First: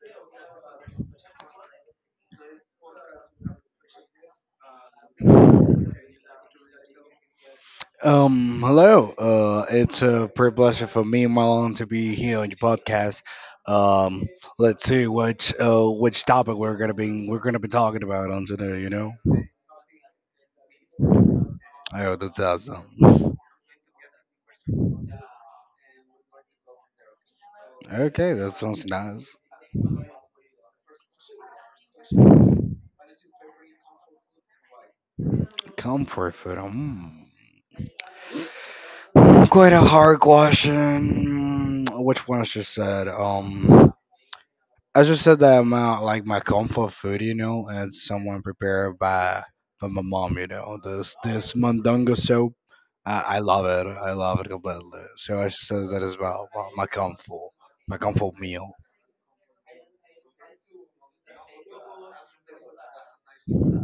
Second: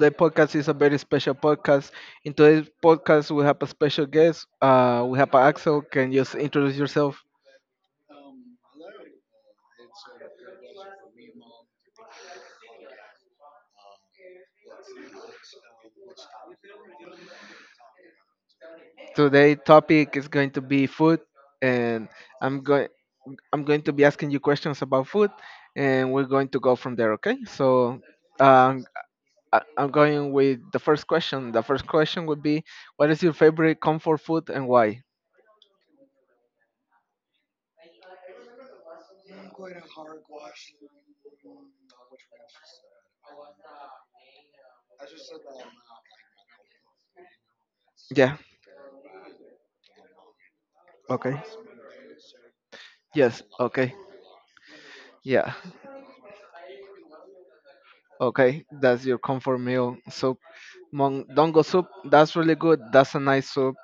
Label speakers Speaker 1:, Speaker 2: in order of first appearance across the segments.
Speaker 1: Today's podcast is a very special podcast. In today's podcast, we have a special guest. We have Axel. Can you introduce yourself?
Speaker 2: Hello. It's a pure pleasure for me, Marlon, to be here on your podcast. Um, let's see which topic we're gonna be talking about on today. You know.
Speaker 1: Today's topic is going to be food, and
Speaker 2: Oh, that's
Speaker 1: I'm going
Speaker 2: awesome.
Speaker 1: I'm going to be asking you questions about food, and we're going to go from there. Okay? So,
Speaker 2: Okay, that
Speaker 1: um,
Speaker 2: sounds nice.
Speaker 1: I'm going with the first question. The first question would be, what is your favorite comfort food and why?
Speaker 2: Comfort food. Hmm. Quite a hard question. Which one I just said? I just said that I'm out like my comfort food, you know, and it's
Speaker 1: Yeah.
Speaker 2: someone prepared by my mom, you know. This
Speaker 1: Okay.
Speaker 2: this mandungo soup, I
Speaker 1: Yes.
Speaker 2: love it.
Speaker 1: Okay.
Speaker 2: I love it completely. So I
Speaker 1: Yeah.
Speaker 2: just said that as well. My comfort
Speaker 1: Okay,
Speaker 2: meal.
Speaker 1: that's your comfort meal soup. Dongo soup, that's really good. That's a nice soup.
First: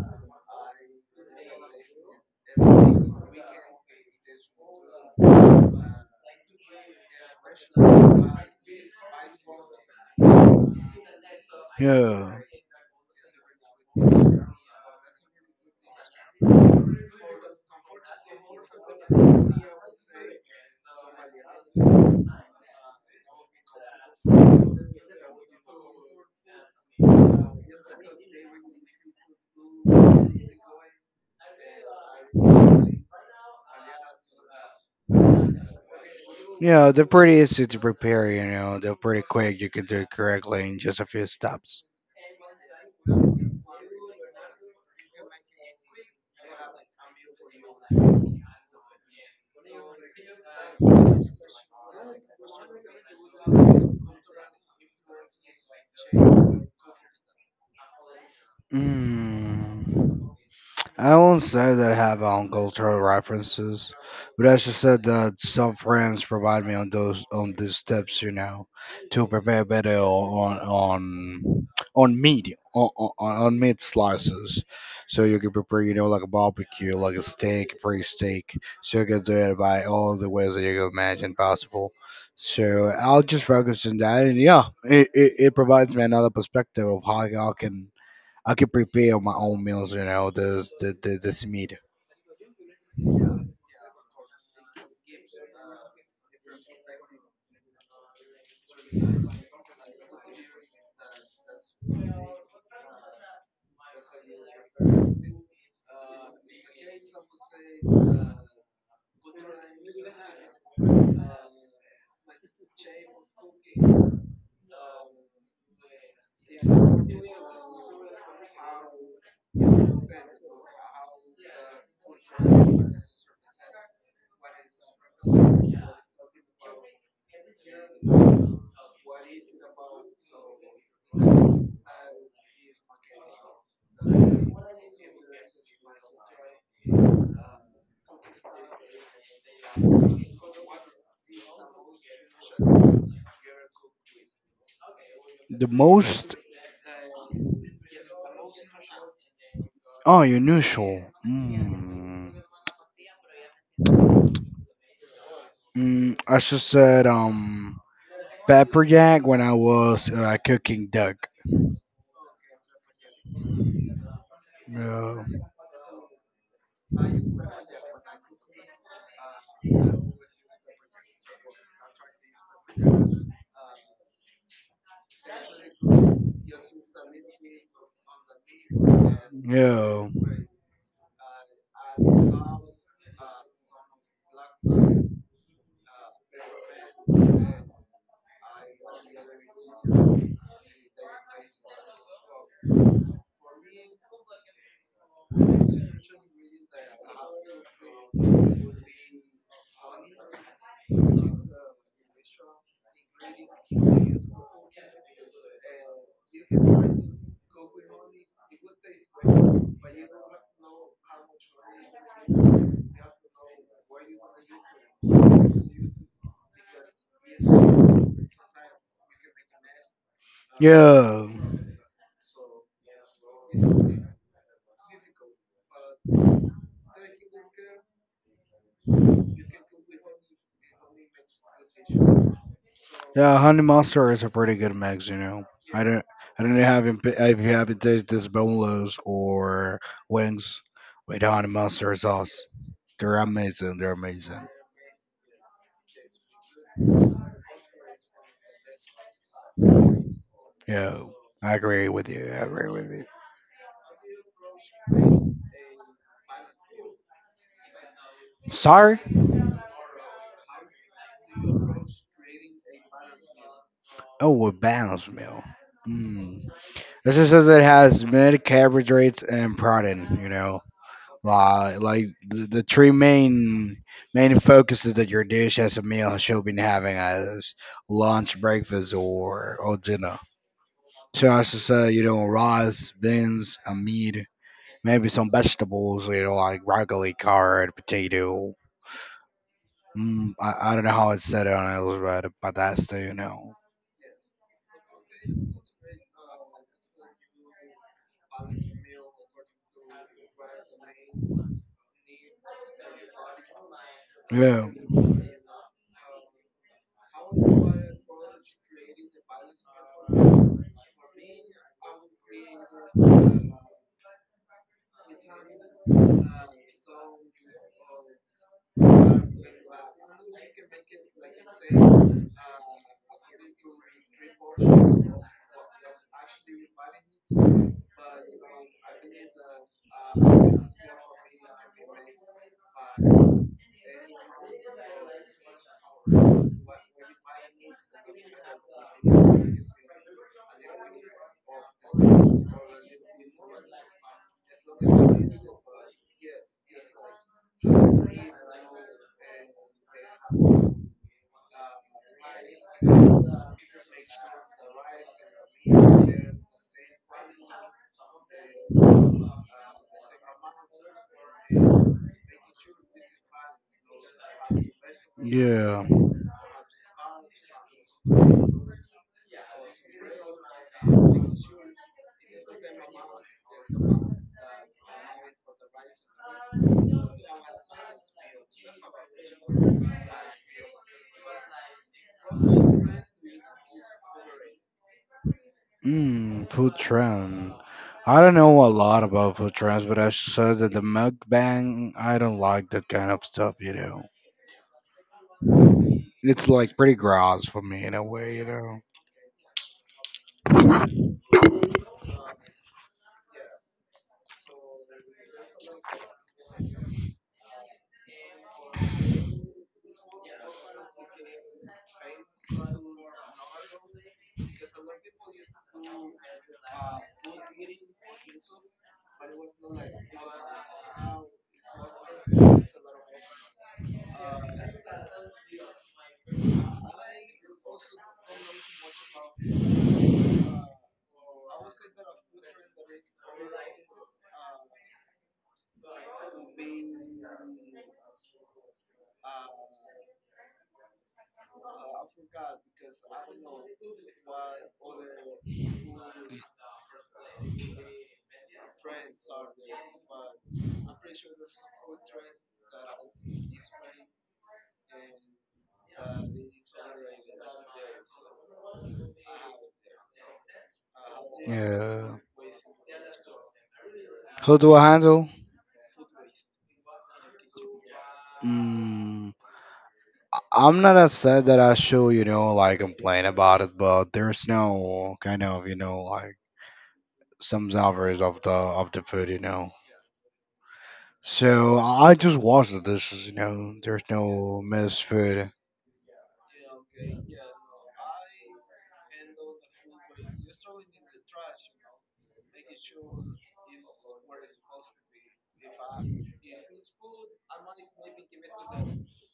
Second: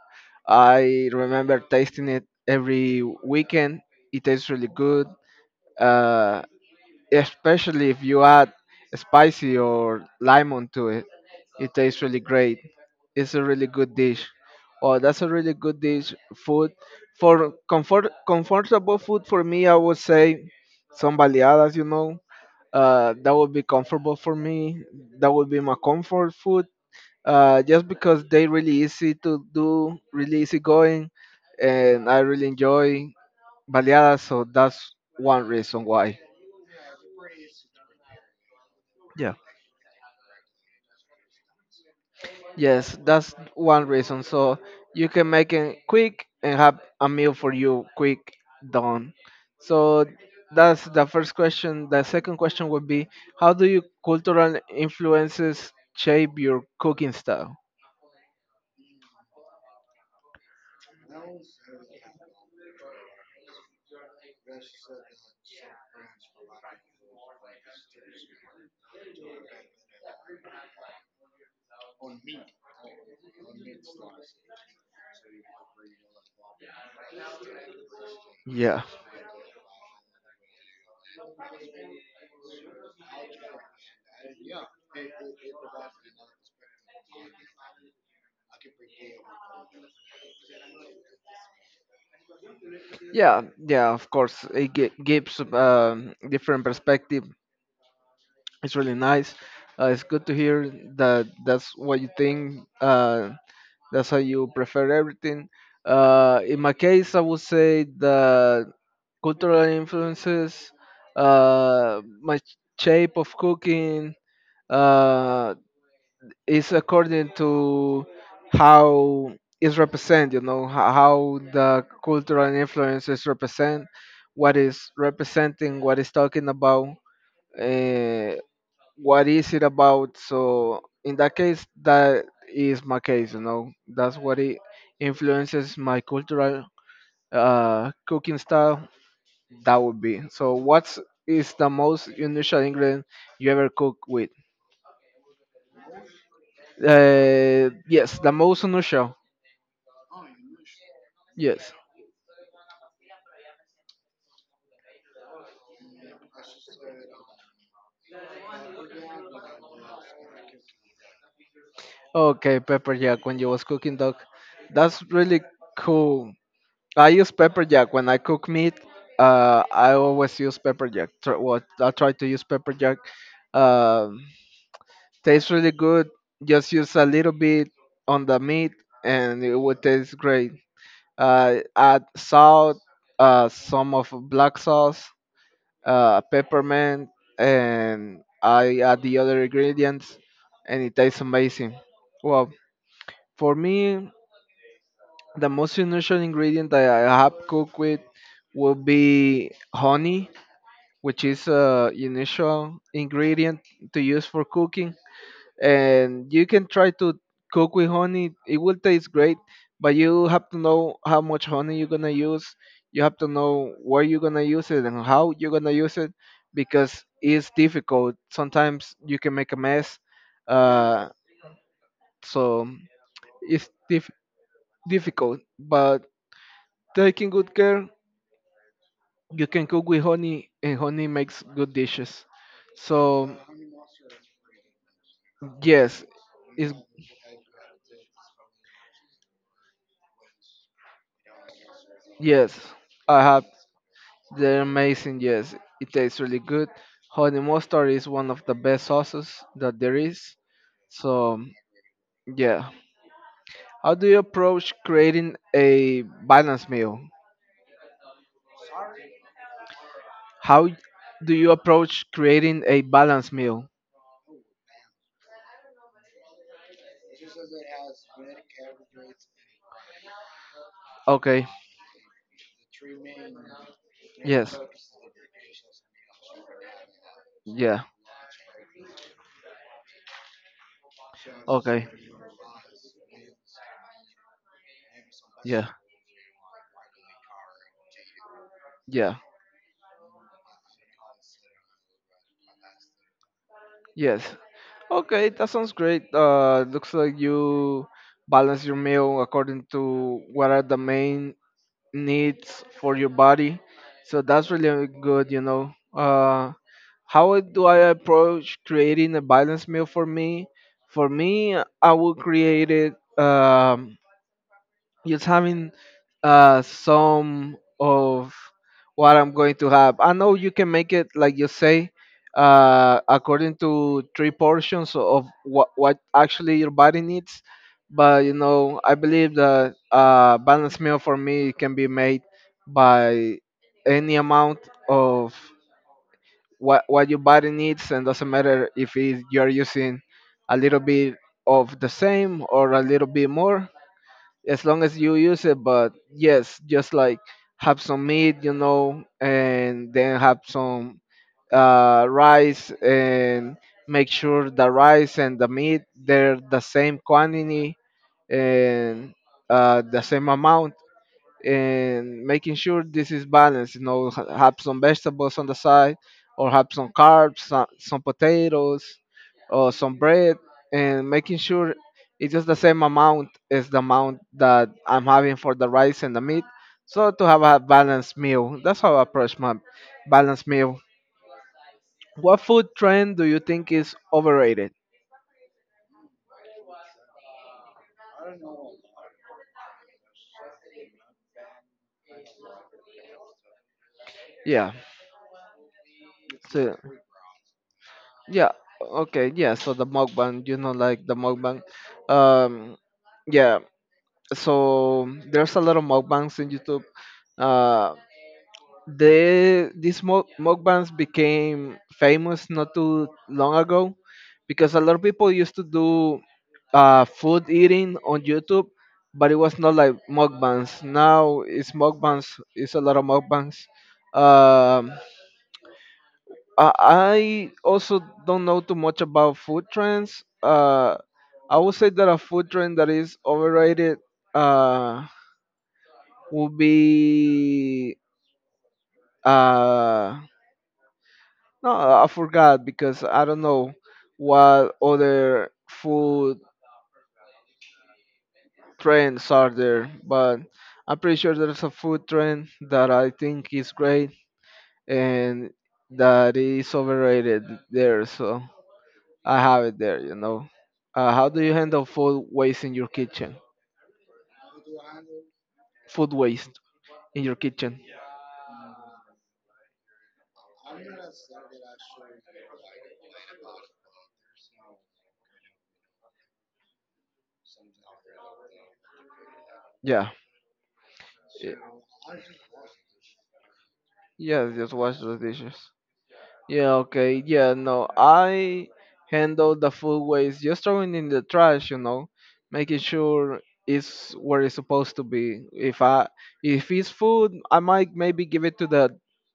Speaker 1: I remember tasting it every weekend. It tastes really good, uh, especially if you add spicy or lemon to it. It tastes really
Speaker 2: Yeah.
Speaker 1: great. It's a really good dish. Oh, that's a really good dish. Food for comfort, comfortable food for me, I would say some baleadas, that would be comfortable for me. That would be my comfort food. Just because they really easy to do, really easy going, and I really enjoy baleadas. So that's one reason why.
Speaker 2: Yeah, they're pretty easy to prepare, you know, they're pretty
Speaker 1: Yeah.
Speaker 2: quick. You can do it correctly in just a few steps.
Speaker 1: Yes, that's one reason. So you can make it quick and have a meal for you quick done. So that's the first question. The second question would be, how do you cultural influences shape your cooking style?
Speaker 2: Mm. I won't say that I have on cultural references, but I just said that some friends provide me on those on these tips, you know, to prepare better on meat on meat slices, so you can prepare, you know, like a barbecue, like a steak, free steak,
Speaker 1: Yeah.
Speaker 2: so you can do it by all the ways that you can imagine possible. So I'll just focus on that, and yeah, it provides me another perspective of how I can prepare my own meals. You know, this meat.
Speaker 1: Yeah, yeah, of course. It gives different perspective. It's really nice. It's good to hear that that's what you think. That's how you prefer everything. In my case, I would say the cultural influences, my shape of cooking, uh, it's according to how it's represent, you know, how the cultural influences represent, what is representing, what is talking about, uh, what is it about. So in that case, that is my case, you know, that's what it influences my cultural cooking style, that would be. So what's is the most unusual ingredient you ever cook with?
Speaker 2: The most
Speaker 1: Yes, the most unusual.
Speaker 2: oh unusual.
Speaker 1: Yes.
Speaker 2: Mm. Mm, I just said pepper jack when I was cooking duck.
Speaker 1: Okay, pepper jack when you was cooking dog. That's
Speaker 2: Yeah.
Speaker 1: really cool. I use pepper jack when I cook meat. I always use pepper jack. Well, I try to use pepper jack. Um, tastes really good. Just use a little bit on the meat, and it would
Speaker 2: Yeah.
Speaker 1: taste great. Add salt, some of black sauce, peppermint, and I add the other ingredients, and it tastes amazing. Well, for me, the most unusual ingredient that I have cooked with will be honey, which is a unusual ingredient to use for cooking. And you can try to cook with honey; it will taste great, but you have to know how much honey you're gonna use. You have to know where you're gonna use it and how you're gonna use it, because it's difficult. Sometimes you can make a mess, uh,
Speaker 2: Yeah.
Speaker 1: so it's difficult. But taking good care, you can cook with honey, and honey makes good dishes. So
Speaker 2: Yeah, Honey Monster is a pretty good mix, you know. I
Speaker 1: yes,
Speaker 2: don't I don't know
Speaker 1: it's
Speaker 2: how if you have to taste this boneless or wings with Honey Monster sauce.
Speaker 1: yes,
Speaker 2: They're
Speaker 1: I have.
Speaker 2: amazing, they're amazing.
Speaker 1: They're amazing, yes. It tastes really good. Honey mustard is one of the best sauces that there is.
Speaker 2: Yeah.
Speaker 1: So
Speaker 2: I agree with you. I
Speaker 1: yeah,
Speaker 2: agree with
Speaker 1: how do you approach creating
Speaker 2: you.
Speaker 1: a balanced meal?
Speaker 2: Sorry?
Speaker 1: How do you approach creating a balanced meal?
Speaker 2: Oh, a balanced meal. Mm. This just says it has mid carbohydrates and protein. You know,
Speaker 1: Okay,
Speaker 2: like the three main
Speaker 1: yes,
Speaker 2: focuses that your dish as a meal should be having as
Speaker 1: yeah.
Speaker 2: lunch, breakfast, or dinner. So I should
Speaker 1: Okay.
Speaker 2: say you know rice, beans, and meat, maybe some
Speaker 1: Yeah.
Speaker 2: vegetables. You know, like broccoli, carrot, potato.
Speaker 1: Yeah.
Speaker 2: Mm, I don't know how it's said on Elizabeth, but that's the you know.
Speaker 1: Yes. Okay, that sounds great. Looks like you balance your meal according to what are the main needs for your body. So that's
Speaker 2: Yeah.
Speaker 1: really good, you know. How do I approach creating a balanced meal for me? For me, I will create it. Just having some of what I'm going to have. I know you can make it like you say, according to three portions of what actually your body needs. But you know, I believe that balanced meal for me can be made by any amount of what your body needs, and doesn't matter if it, you're using a little bit of the same or a little bit more, as long as you use it. But yes, just like have some meat, you know, and then have some rice, and make sure the rice and the meat they're the same quantity, and the same amount, and making sure this is balanced. You know, have some vegetables on the
Speaker 2: Yeah.
Speaker 1: side, or have some carbs, some potatoes, or some bread, and making sure it's just the same amount as the amount that I'm having for the rice and the meat. So to have a balanced meal, that's how I approach my balanced meal. What food trend do you think is overrated?
Speaker 2: Mm, food trend. I don't know a lot about food trends, but I saw that the mukbang, I don't like that kind of stuff, you know.
Speaker 1: Yeah.
Speaker 2: It's
Speaker 1: So
Speaker 2: like pretty gross for me in a way, you
Speaker 1: yeah.
Speaker 2: know.
Speaker 1: Okay. Yeah. So the mukbang, you know, like the mukbang. Um. Yeah. So there's a lot of mukbangs in YouTube. Uh, these mukbangs became famous not too long ago because a lot of people used to do food eating on YouTube, but it was not like mukbangs. Now it's mukbangs. It's a lot of mukbangs. Um, I I also don't know too much about food trends. I would say that a food trend that is overrated. Uh, will be uh no, I forgot, because I don't know what other food trends are there, but I'm pretty sure there's a food trend that I think is great and that is overrated there, so I have it there, you know. How do you handle
Speaker 2: Yeah.
Speaker 1: food waste in your kitchen?
Speaker 2: Who do I handle?
Speaker 1: Food waste in your kitchen.
Speaker 2: Mm, I'm not as sad that I should, you know, like complain about it, but there's no kind of, you know, like some savors of the food, you know.
Speaker 1: Yeah. Y-
Speaker 2: So I just wash the dishes. You know, there's
Speaker 1: yes,
Speaker 2: no
Speaker 1: just wash
Speaker 2: mess
Speaker 1: the
Speaker 2: food.
Speaker 1: dishes. Yeah, okay. Yeah, no. I handle the food waste, just throwing in the trash, you know, making sure it's where it's supposed to be. If it's food, I might maybe give it to the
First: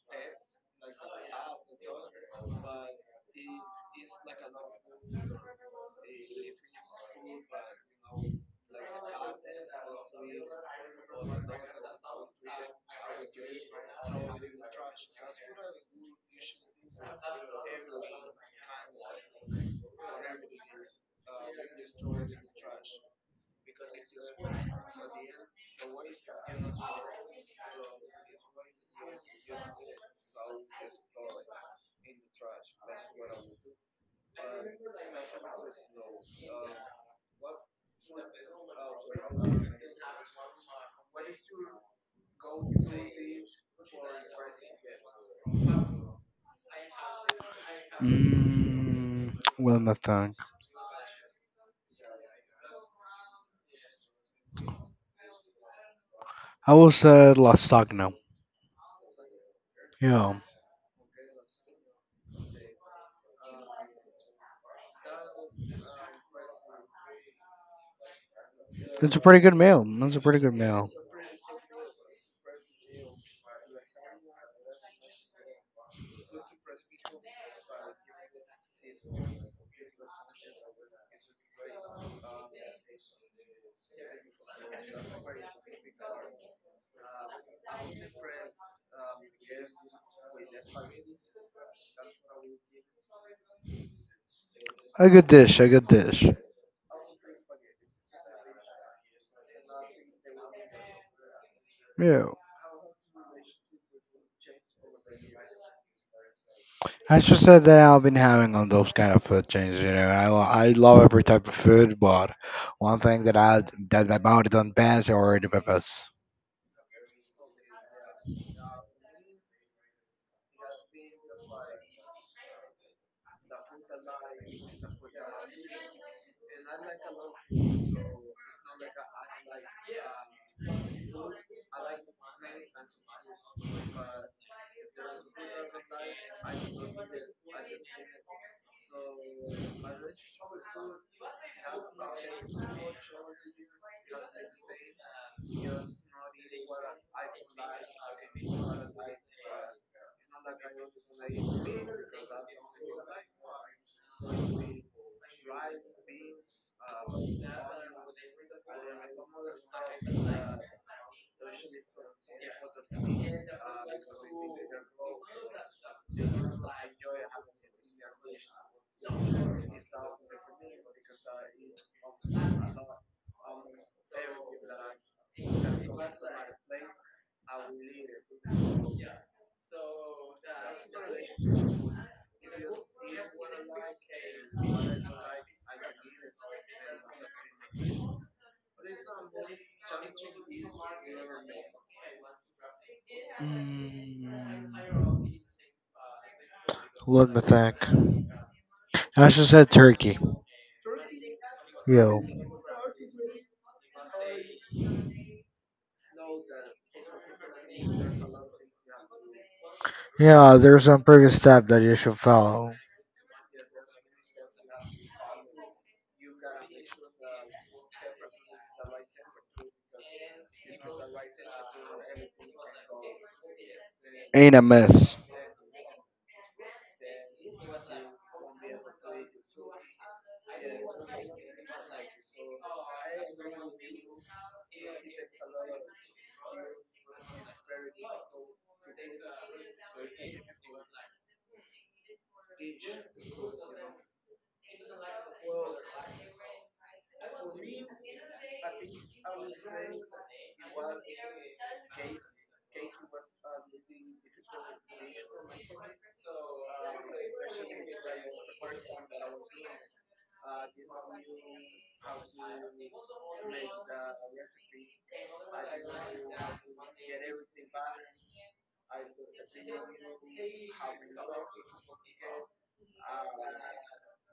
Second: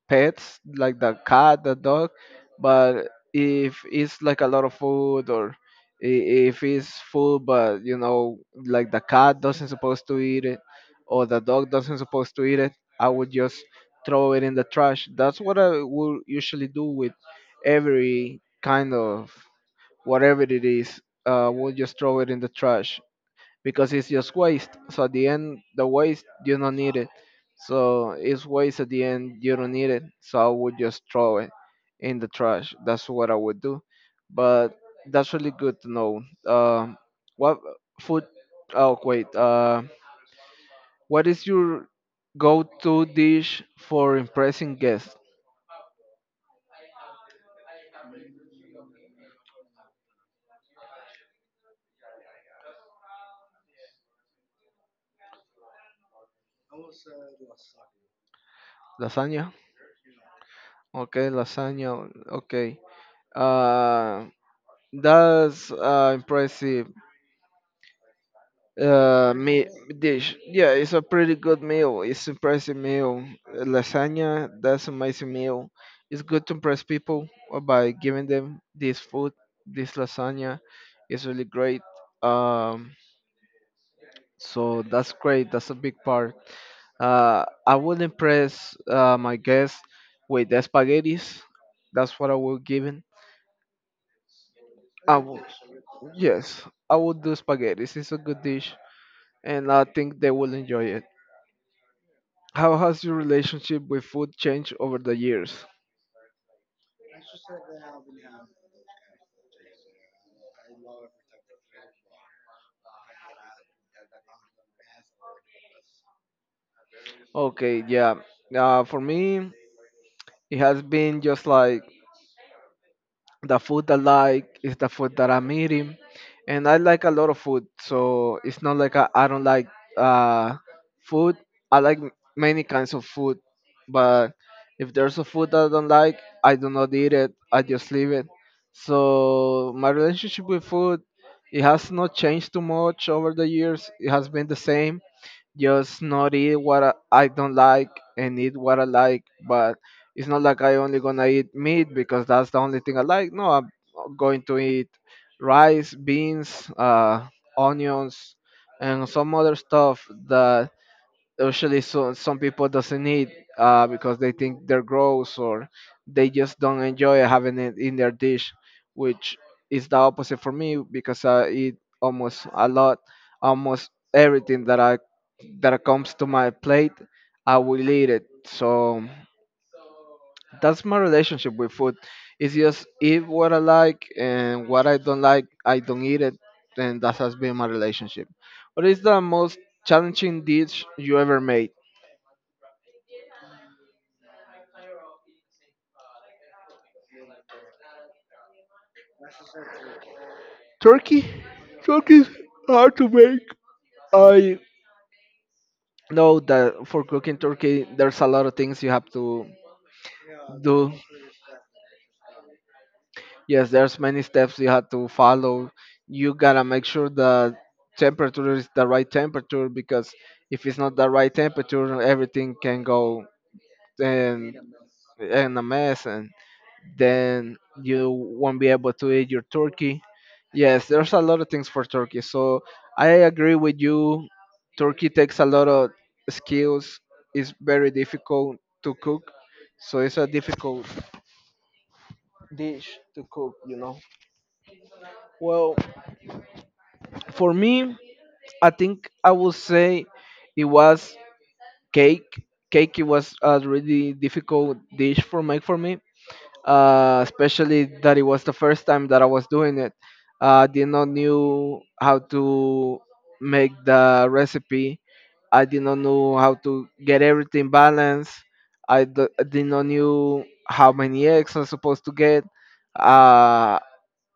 Speaker 1: pets, like the cat, the dog, but if it's like a lot of food, or i- if it's food but, you know, like the cat doesn't supposed to eat it or the dog doesn't supposed to eat it, I would just throw it in the trash. That's what I will usually do with every kind of whatever it is. We'll just throw it in the trash because it's just waste. So at the end, the waste you don't need it. So it's waste at the end you don't need it. So I would just throw it in the trash. That's what I would do. But that's really good to know. Um, what food? Oh wait. What is your go-to dish for impressing guests?
Speaker 2: Mm, let I think. I will say lasagna.
Speaker 1: Lasagna.
Speaker 2: Yeah,
Speaker 1: Okay, lasagna. Okay. Uh, that's impressive
Speaker 2: it's a
Speaker 1: uh,
Speaker 2: pretty good
Speaker 1: me-
Speaker 2: meal. It's a
Speaker 1: dish.
Speaker 2: pretty good
Speaker 1: Yeah,
Speaker 2: meal.
Speaker 1: it's a pretty good meal. It's impressive meal. Lasagna. That's amazing meal. It's good to impress people by giving them this food. This lasagna is really great. Um, so that's great. That's a big part. I
Speaker 2: I'm
Speaker 1: would
Speaker 2: impressed
Speaker 1: impress my
Speaker 2: yes,
Speaker 1: guests
Speaker 2: with
Speaker 1: with the
Speaker 2: that.
Speaker 1: spaghettis.
Speaker 2: That's
Speaker 1: That's what I
Speaker 2: what I
Speaker 1: will
Speaker 2: will
Speaker 1: give.
Speaker 2: A
Speaker 1: I
Speaker 2: good
Speaker 1: will.
Speaker 2: dish, a good dish.
Speaker 1: Yes, I will do spaghetti. It's a good dish, and I think they will enjoy it.
Speaker 2: Yeah.
Speaker 1: How has your relationship with food changed over the years?
Speaker 2: I just said that I've been having on those kind of food chains. You know, I love every type of food, but one thing that my body don't pass are the peppers.
Speaker 1: Okay, yeah. For me, it has been just like the food I like is the food that I'm eating, and I like a lot of food. So it's not like I don't like uh, food. I like many kinds of food, but if there's a food that I don't like, I do not eat it. I just leave it. So my relationship with food, it has not changed too much over the years. It has been the same, just not eat what I don't like and eat what I like. But it's not like I only gonna eat meat because that's the only thing I like. No, I'm going to eat rice, beans, onions, and some other stuff that usually so, some people doesn't eat, because they think they're gross or they just don't enjoy having it in their dish, which is the opposite for me, because I eat almost a lot, almost everything that comes to my plate, I will eat it. So that's my relationship with food. It's just eat what I like, and what I don't like I don't eat it. And that has been my relationship. What is the most challenging dish you ever made?
Speaker 2: Mm, let me think. I should said turkey.
Speaker 1: Turkey. Turkey
Speaker 2: Yo.
Speaker 1: is hard to make. I know that for cooking turkey, there's a lot of things you have to
Speaker 2: Yeah, there's
Speaker 1: do.
Speaker 2: some previous step that you should follow.
Speaker 1: Yes, there's many steps you have to follow. You gotta make sure the temperature is the right temperature, because if it's not the right temperature, everything can go and
Speaker 2: Ain't a mess.
Speaker 1: in a mess. And then you won't be able to eat your turkey. Yes, there's a lot of things for turkey. So I agree with you. Turkey takes a lot of skills. It's very difficult to cook. So it's a difficult dish to cook, you know. Well, for me, I think I would say it was cake. Cake, it was a really difficult dish for make for me, especially that it was the first time that I was doing it. I did not knew how to make the recipe. I did not know how to get everything balanced. I did not knew how many eggs I'm supposed to get. Uh,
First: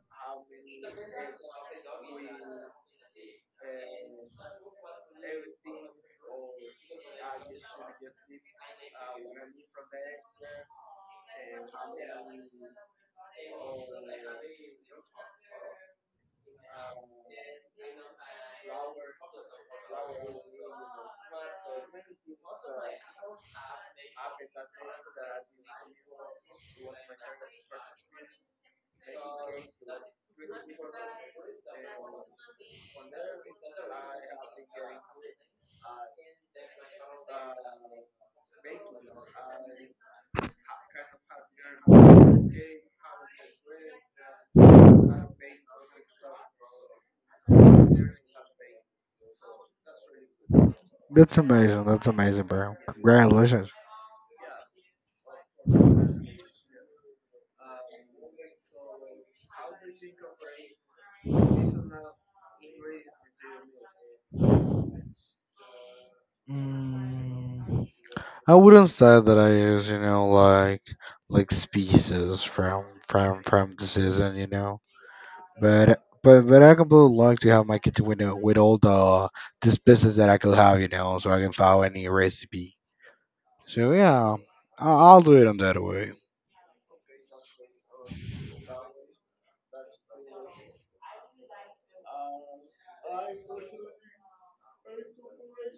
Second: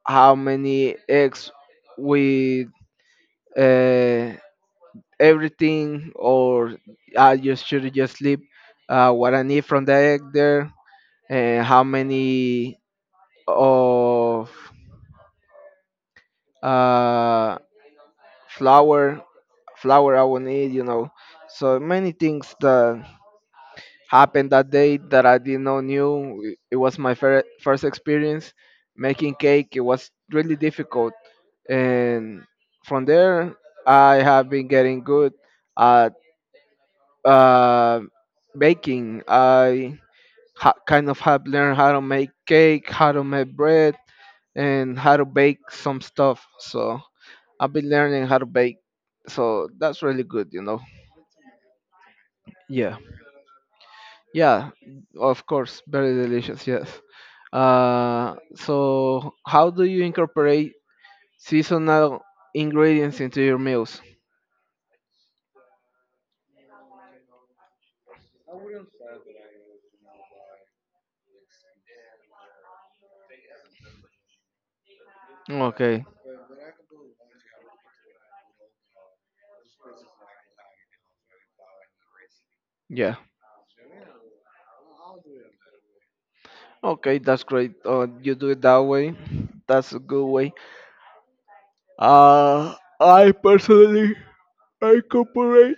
Speaker 1: how many eggs with uh, everything, or I just should just leave what I need from the egg there, and how many of uh, flour, flour I will need, you know. So many things that happened that day that I did not knew. It was my first experience making cake. It was really difficult, and from there I have been getting good at uh, baking. I kind of have learned how to make cake, how to make bread, and how to bake some stuff. So. I've been learning how to bake, so that's really good.
Speaker 2: That's amazing. That's amazing, bro.
Speaker 1: Yeah,
Speaker 2: Congratulations.
Speaker 1: yeah, of course, very delicious. Yes. So how do you incorporate seasonal ingredients into your meals?
Speaker 2: Mm, I wouldn't say that I use, you know, like species from the season, you know. But
Speaker 1: Okay,
Speaker 2: but but I completely like to have my kitchen window with all the species that I could have, you know, so I can follow any recipe.
Speaker 1: yeah.
Speaker 2: So yeah, I'll do it on that way.
Speaker 1: Okay, that's great. You do it that way. That's a good way. Uh, I personally incorporate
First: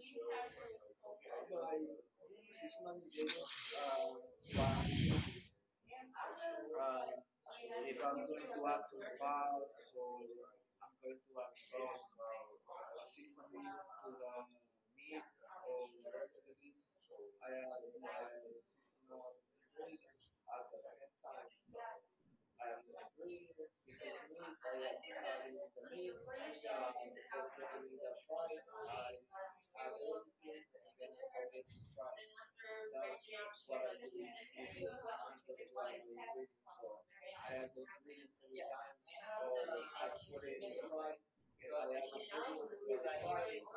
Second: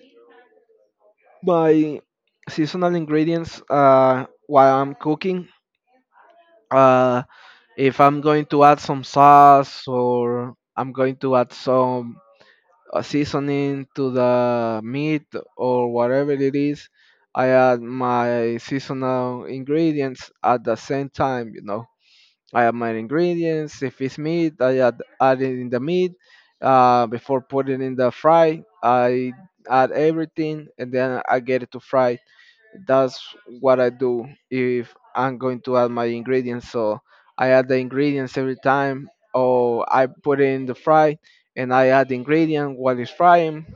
Speaker 1: my seasonal ingredients while I'm cooking. Uh, if I'm going to add some sauce or I'm going to add some seasoning to the meat or whatever it is, I add my seasonal ingredients at the same time, you know. I add my ingredients. If it's meat, I add it in the meat. Before putting in the fry, I add everything and then I get it to fry, that's what I do if I'm going to add my ingredients. So I add the ingredients every time, or I put it in the fry and I add the ingredient while it's frying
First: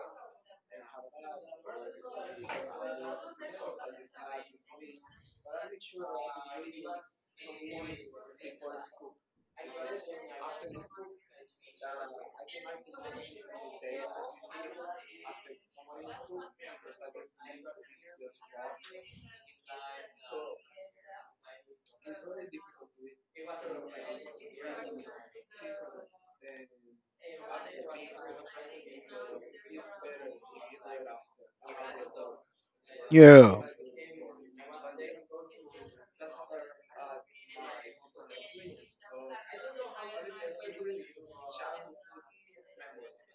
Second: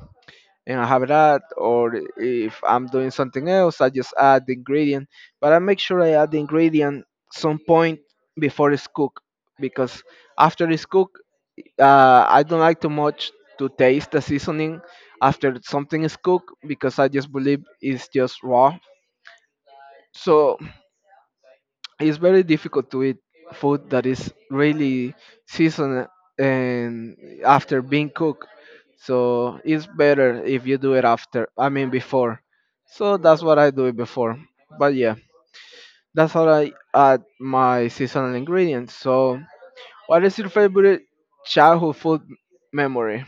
Speaker 1: and I have it add. Or if I'm doing something else, I just add the ingredient. But I make sure I add the ingredient some point before it's cooked, because after it's cooked, I don't like too much to taste the seasoning after something is cooked, because I just believe it's just raw, so it's very difficult to eat food that is really seasoned and after being cooked. So it's better if you do it after, I mean before. So that's
Speaker 2: Yeah.
Speaker 1: what I do, it before. But yeah, that's how I add my seasonal ingredients. So what is your favorite childhood food memory?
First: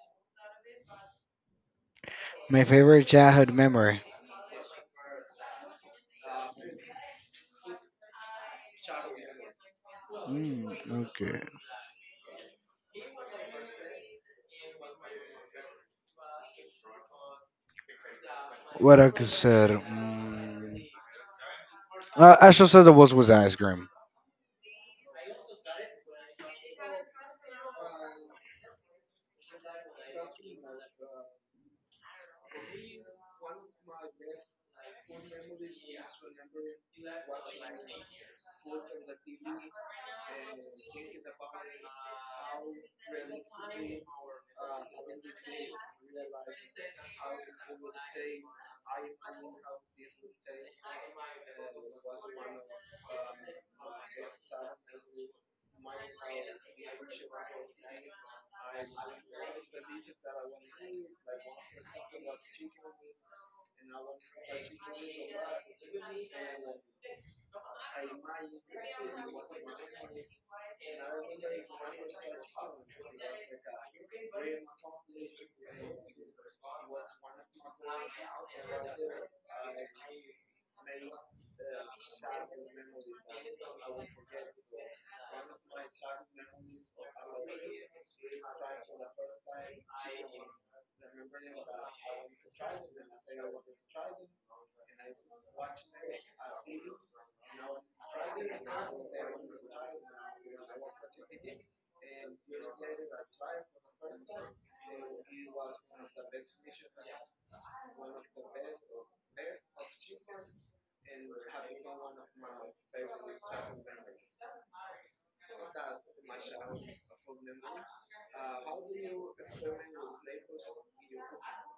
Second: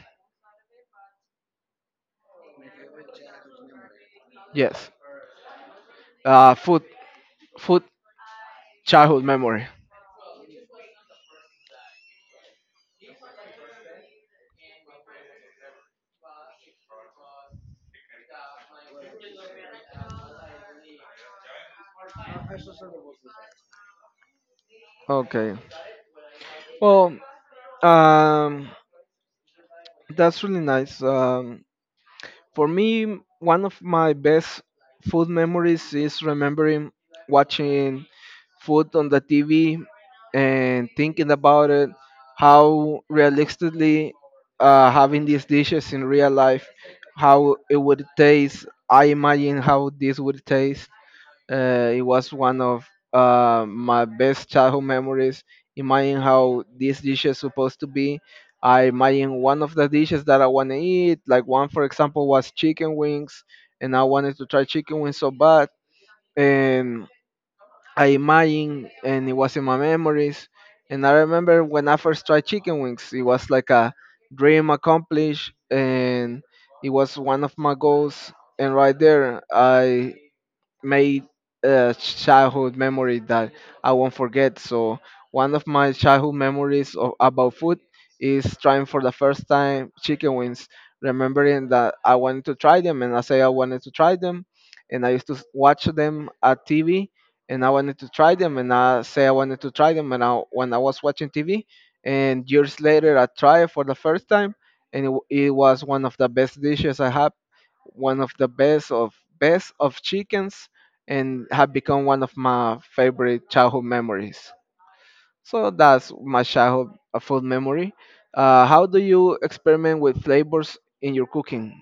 Speaker 2: My favorite childhood memory.
Speaker 1: Yes. Food, food, childhood memory.
Speaker 2: Mm, okay. What I could said. Mm, I should said the was with ice cream.
Speaker 1: Okay. Well, um that's really nice. For me, one of my best food memories is remembering watching food on the TV and thinking about it, how realistically, having these dishes in real life, how it would taste. I imagine how this would taste. It was one of my best childhood memories. Imagine how these dishes supposed to be. I imagine one of the dishes that I want to eat. Like one, for example, was chicken wings, and I wanted to try chicken wings so bad. And I imagine, and it was in my memories. And I remember when I first tried chicken wings, it was like a dream accomplished, and it was one of my goals. And right there, I made a childhood memory that I won't forget. So one of my childhood memories of, about food is trying for the first time chicken wings. Remembering that I wanted to try them, and I say I wanted to try them, and I used to watch them at TV, and I wanted to try them, and I say I wanted to try them, and I, when I was watching TV, and years later I tried it for the first time, and it, it was one of the best dishes I had, one of the best of chickens, and have become one of my favorite childhood memories. So that's my childhood food memory. How do you experiment with flavors in your cooking?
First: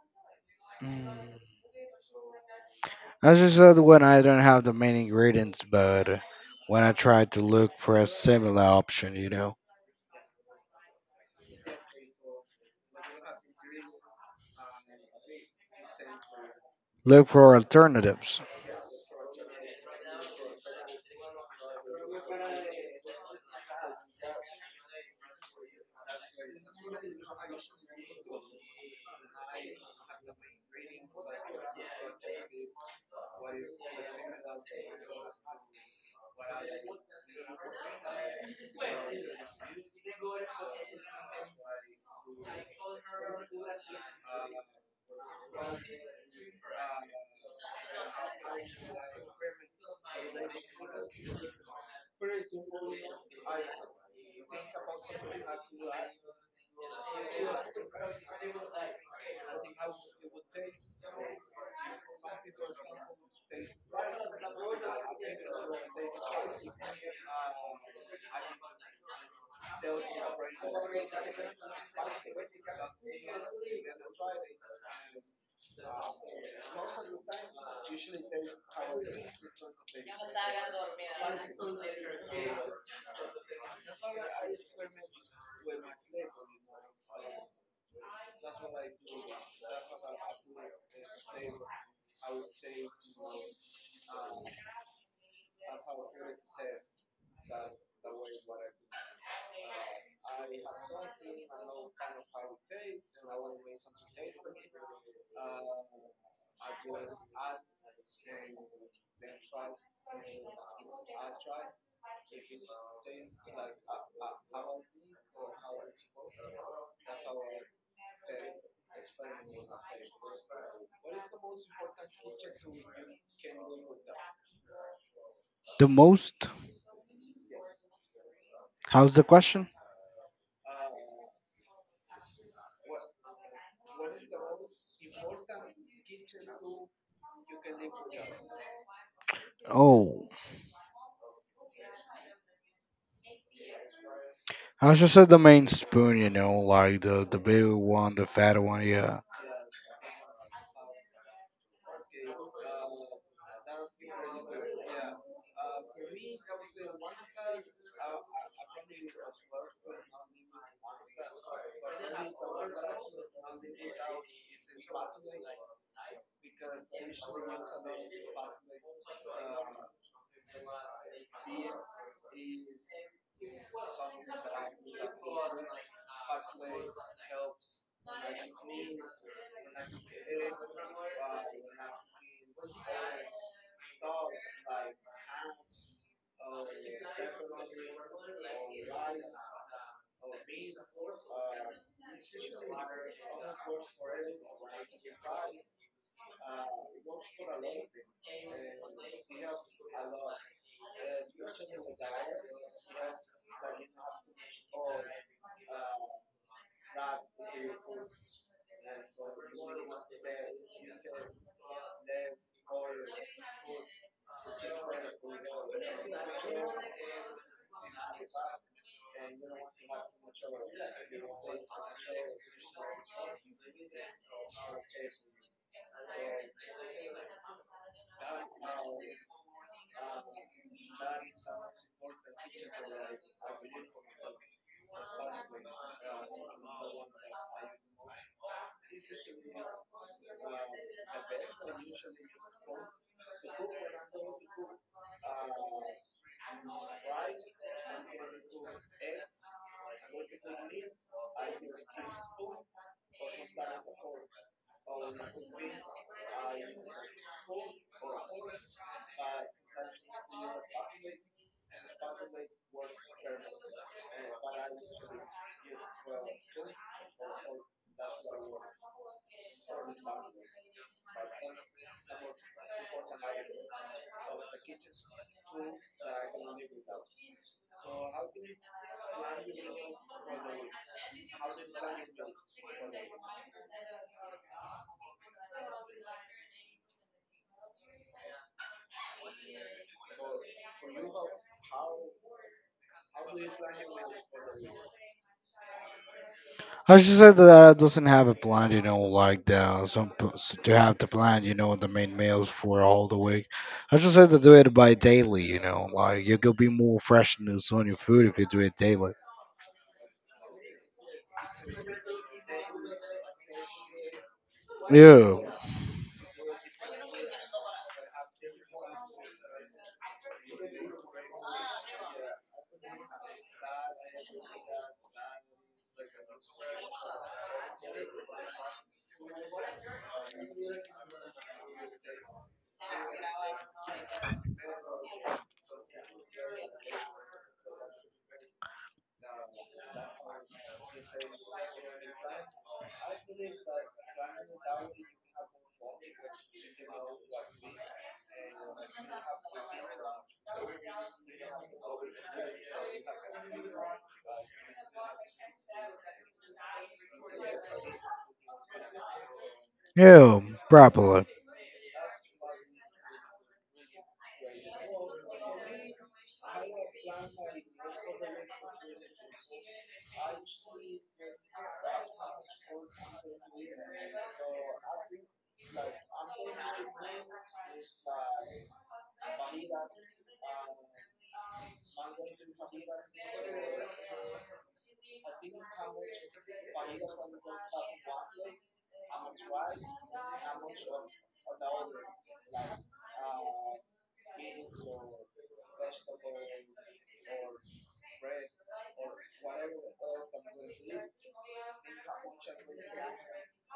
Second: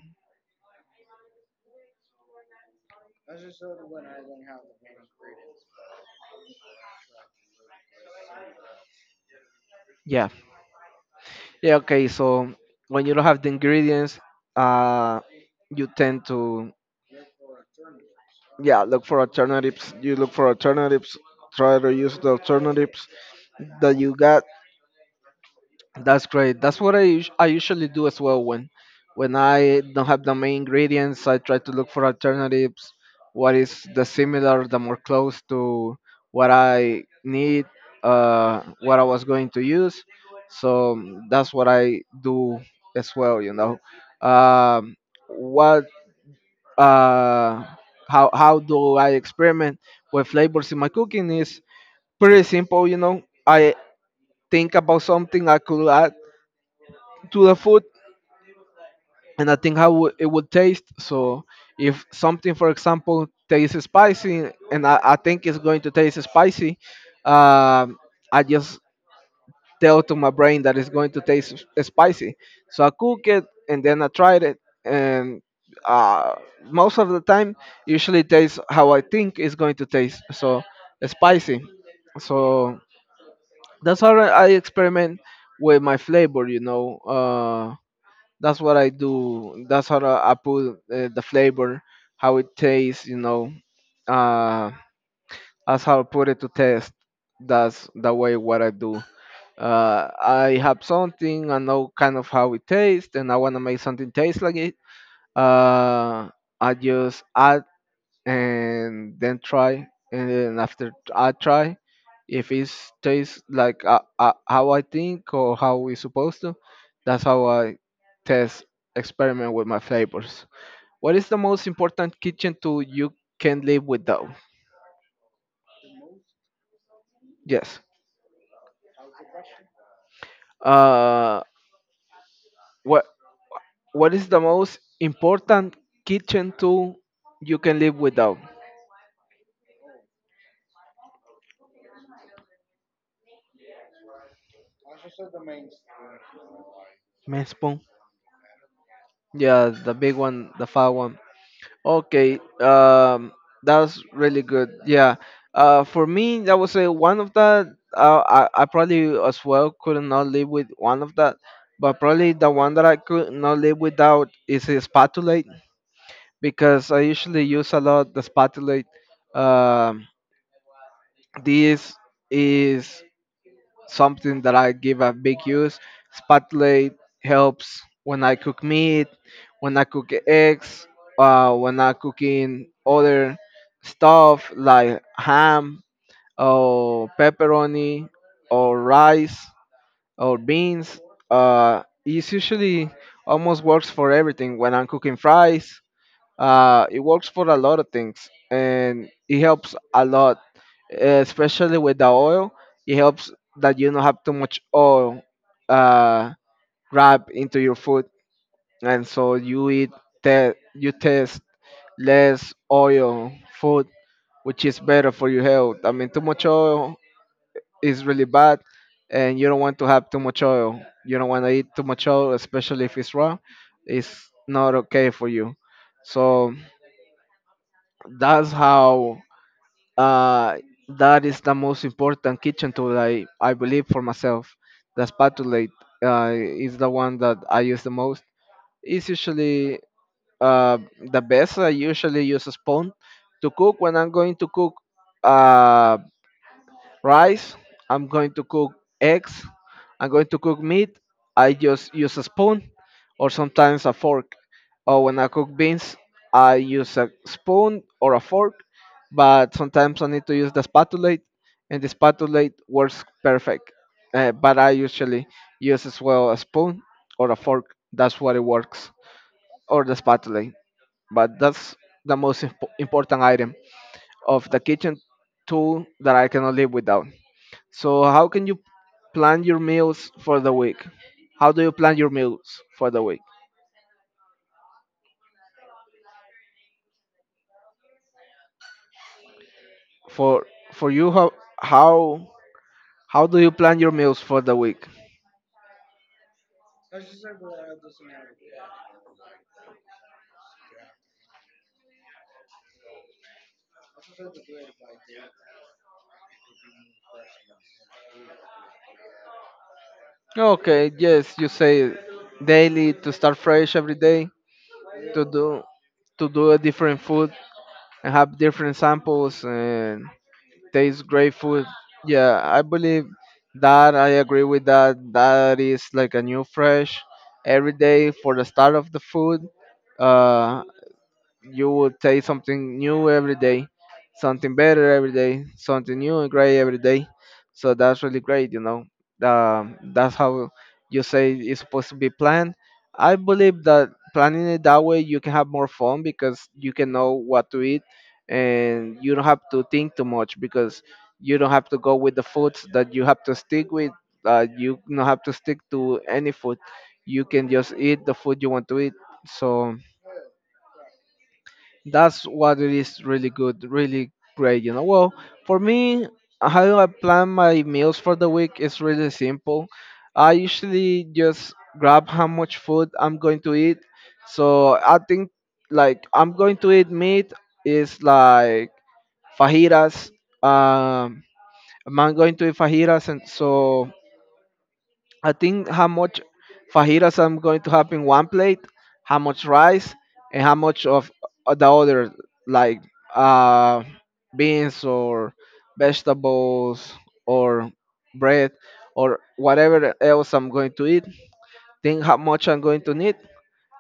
Speaker 2: Mm. I just said when I don't have the main ingredients, but when I try to look for a similar option, you know,
Speaker 1: Yeah. Yeah, okay. So when you don't have the ingredients, uh, you tend to,
Speaker 2: look for alternatives.
Speaker 1: yeah, look for alternatives. You look for alternatives. Try to use the alternatives that you got. That's great. That's what I I usually do as well, when I don't have the main ingredients. I try to look for alternatives. What is the similar, the more close to what I need, what I was going to use. So mm, that's what I do as well. You know, um, what uh, how do I experiment with flavors in my cooking is pretty simple. You know, I think about something I could add to the food and I think how it would taste. So if something, for example, tastes spicy, and I think it's going to taste spicy, um, I just tell to my brain that it's going to taste spicy. So I cook it, and then I tried it, and uh, most of the time, usually tastes how I think it's going to taste. So spicy. So that's how I experiment with my flavor. You know. That's what I do. That's how I put the flavor, how it tastes. You know, uh, that's how I put it to test. That's the way what I do. I have something. I know kind of how it tastes, and I want to make something taste like it. Uh, I just add and then try, and then after I try, if it tastes like how I think or how we supposed to, that's how I test, experiment with my flavors. What is the most important kitchen tool you can live without?
Speaker 2: The most?
Speaker 1: Yes.
Speaker 2: How's the question?
Speaker 1: uh what what is the most important kitchen tool you can live without?
Speaker 2: Oh, I should said the main spoon, you know, like the
Speaker 1: Man
Speaker 2: big
Speaker 1: spoon,
Speaker 2: one, the fat one, yeah.
Speaker 1: yeah, the big one, the fat one. Okay, that's really good. Yeah, for me, that was a one of that. I probably as well could not live with one of that, but probably the one that I could not live without is a spatulate, because I usually use a lot the spatulate. Um, this is something that I give a big use. Spotlight helps when I cook meat, when I cook eggs, when I cooking other stuff like ham or pepperoni or rice or beans. It usually almost works for everything. When I'm cooking fries, it works for a lot of things, and it helps a lot, eh, especially with the oil. It helps that you don't have too much oil uh, grab into your food, and so you eat you taste less oil food, which is better for your health. I mean, too much oil is really bad, and you don't want to have too much oil. You don't want to eat too much oil, especially if it's raw. It's not okay for you. So that's how uh, that is the most important kitchen tool I believe for myself. The spatula is the one that I use the most. It's usually uh, the best. I usually use a spoon to cook when I'm going to cook. Uh, Rice. I'm going to cook eggs. I'm going to cook meat. I just use a spoon or sometimes a fork. Or when I cook beans, I use a spoon or a fork. But sometimes I need to use the spatulate, and the spatulate works perfect. But I usually use as well a spoon or a fork. That's what it works, or the spatulate. But that's the most important item of the kitchen tool that I cannot live without. So, how can you plan your meals for the week? How do you plan your meals for the week? For for you, how how do you plan your meals for the week?
Speaker 2: I just said that I doesn't have a plan, you know, like the some to have the plan, you know, the main meals for all the week. I just said to do it by daily, you know, like you could be more freshness on your food if you do it daily.
Speaker 1: Okay, yes, you say daily, to start fresh every day, to
Speaker 2: Yeah,
Speaker 1: do to do a different food and have different samples and tastes great food. Yeah, I believe that. I agree with that. That is like a new fresh every day for the start of the food. Uh, you will taste something new every day, something better every day, something new and great every day. So that's really great, you know. That's how you say it's supposed to be planned. I believe that planning it that way, you can have more fun because you can know what to eat and you don't have to think too much because you don't have to go with the foods that you have to stick with. You don't have to stick to any food. You can just eat the food you want to eat. So
Speaker 2: yeah, properly.
Speaker 1: that's what it is, really good, really great, you know. Well, for me, how I plan my meals for the week is really simple. I usually just grab how much food I'm going to eat. So I think, like, I'm going to eat meat, is like fajitas. um I'm going to eat fajitas, and so I think how much fajitas I'm going to have in one plate, how much rice, and how much of the other, like, uh, beans or vegetables or bread or whatever else I'm going to eat. Think how much I'm going to need,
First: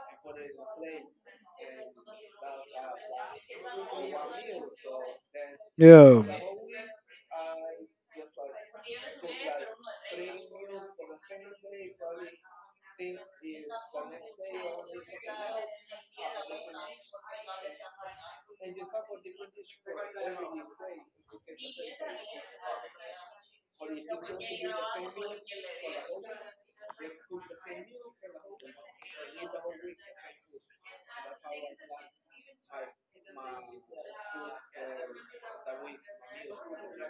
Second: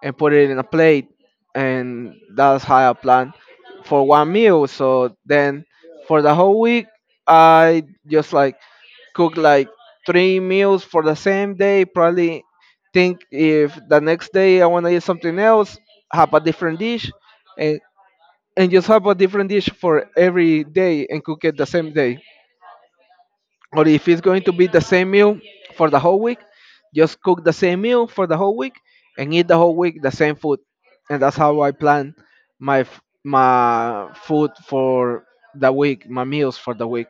Speaker 1: and put it in a plate, and that's how I plan for one meal. So then for
Speaker 2: Yeah,
Speaker 1: the whole week, I just like cook like three meals for the same day probably. Think if the next day I want to eat something else, have a different dish, and and just have a different dish for every day and cook it the same day. Or if it's going to be the same meal for the whole week, just cook the same meal for the whole week and eat the whole week the same food. And that's how I plan my my food for the week, my meals for the week.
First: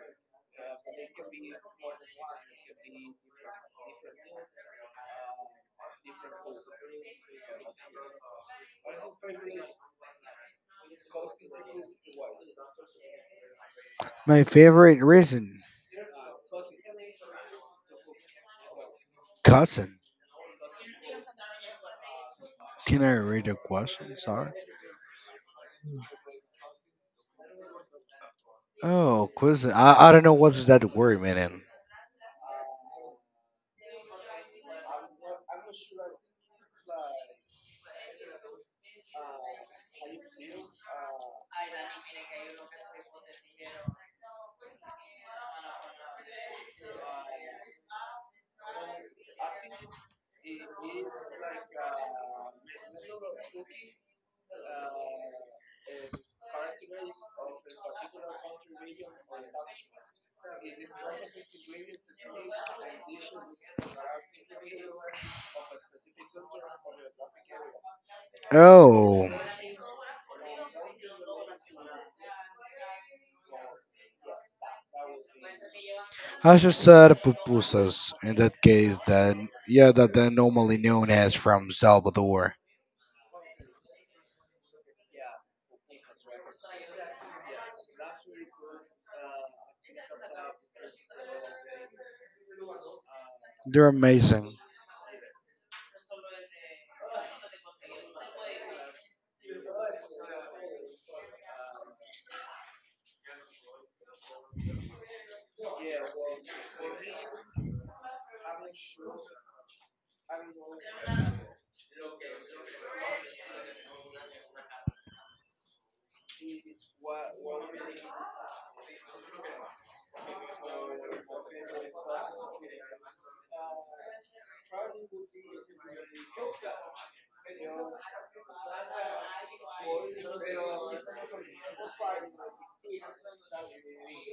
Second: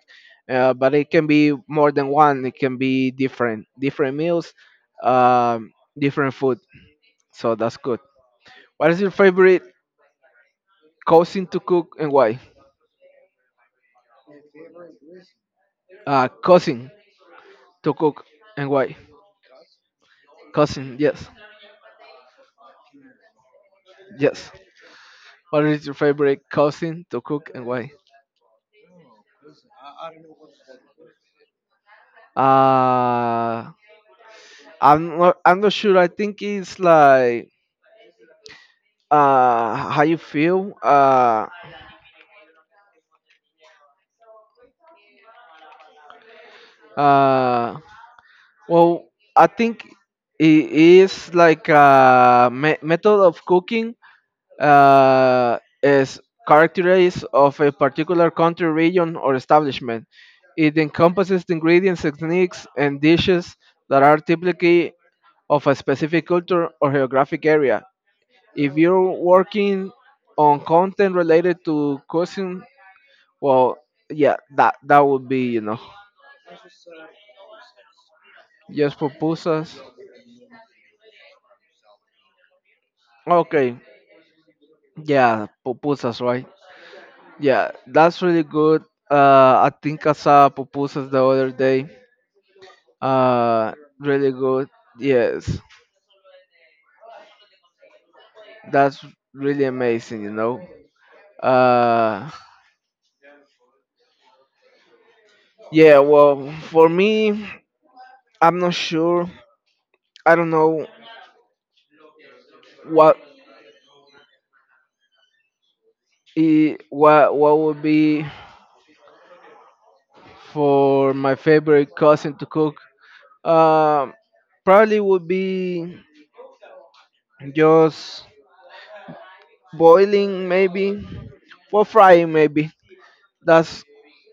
Speaker 1: But it can be more than one. It can be different different meals, um, different food. So that's good. What is your favorite cousin to cook and why?
Speaker 2: my favorite reason,
Speaker 1: Cousin to cook and why?
Speaker 2: cousin.
Speaker 1: Cousin, yes,
Speaker 2: Can I read a question?
Speaker 1: yes.
Speaker 2: Sorry.
Speaker 1: What is your favorite cuisine to cook and why?
Speaker 2: Oh, cousin. I don't know what's that word meaning.
Speaker 1: Uh, I'm not sure. I think it's like, how you feel. Uh. Well, I think it is like a method of cooking, is characterized of a particular country, region, or establishment. It encompasses the ingredients, techniques, and dishes that are typically of a specific culture or geographic area. If you're
Speaker 2: Oh.
Speaker 1: working on content related to cuisine, well, yeah, that would be, you know,
Speaker 2: I should say pupusas, in that case,
Speaker 1: just
Speaker 2: then,
Speaker 1: pupusas.
Speaker 2: yeah, that they're normally known as from Salvador.
Speaker 1: Okay. Yeah, pupusas, right? Yeah, that's really good. I think I saw pupusas the other day. Uh,
Speaker 2: They're
Speaker 1: Really
Speaker 2: amazing.
Speaker 1: good. Yes, that's really amazing, you know. Uh, yeah. Well, for me, I'm not sure. I don't know what I what would be for my favorite cousin to cook. Um, Probably would be just boiling maybe, for frying maybe. That's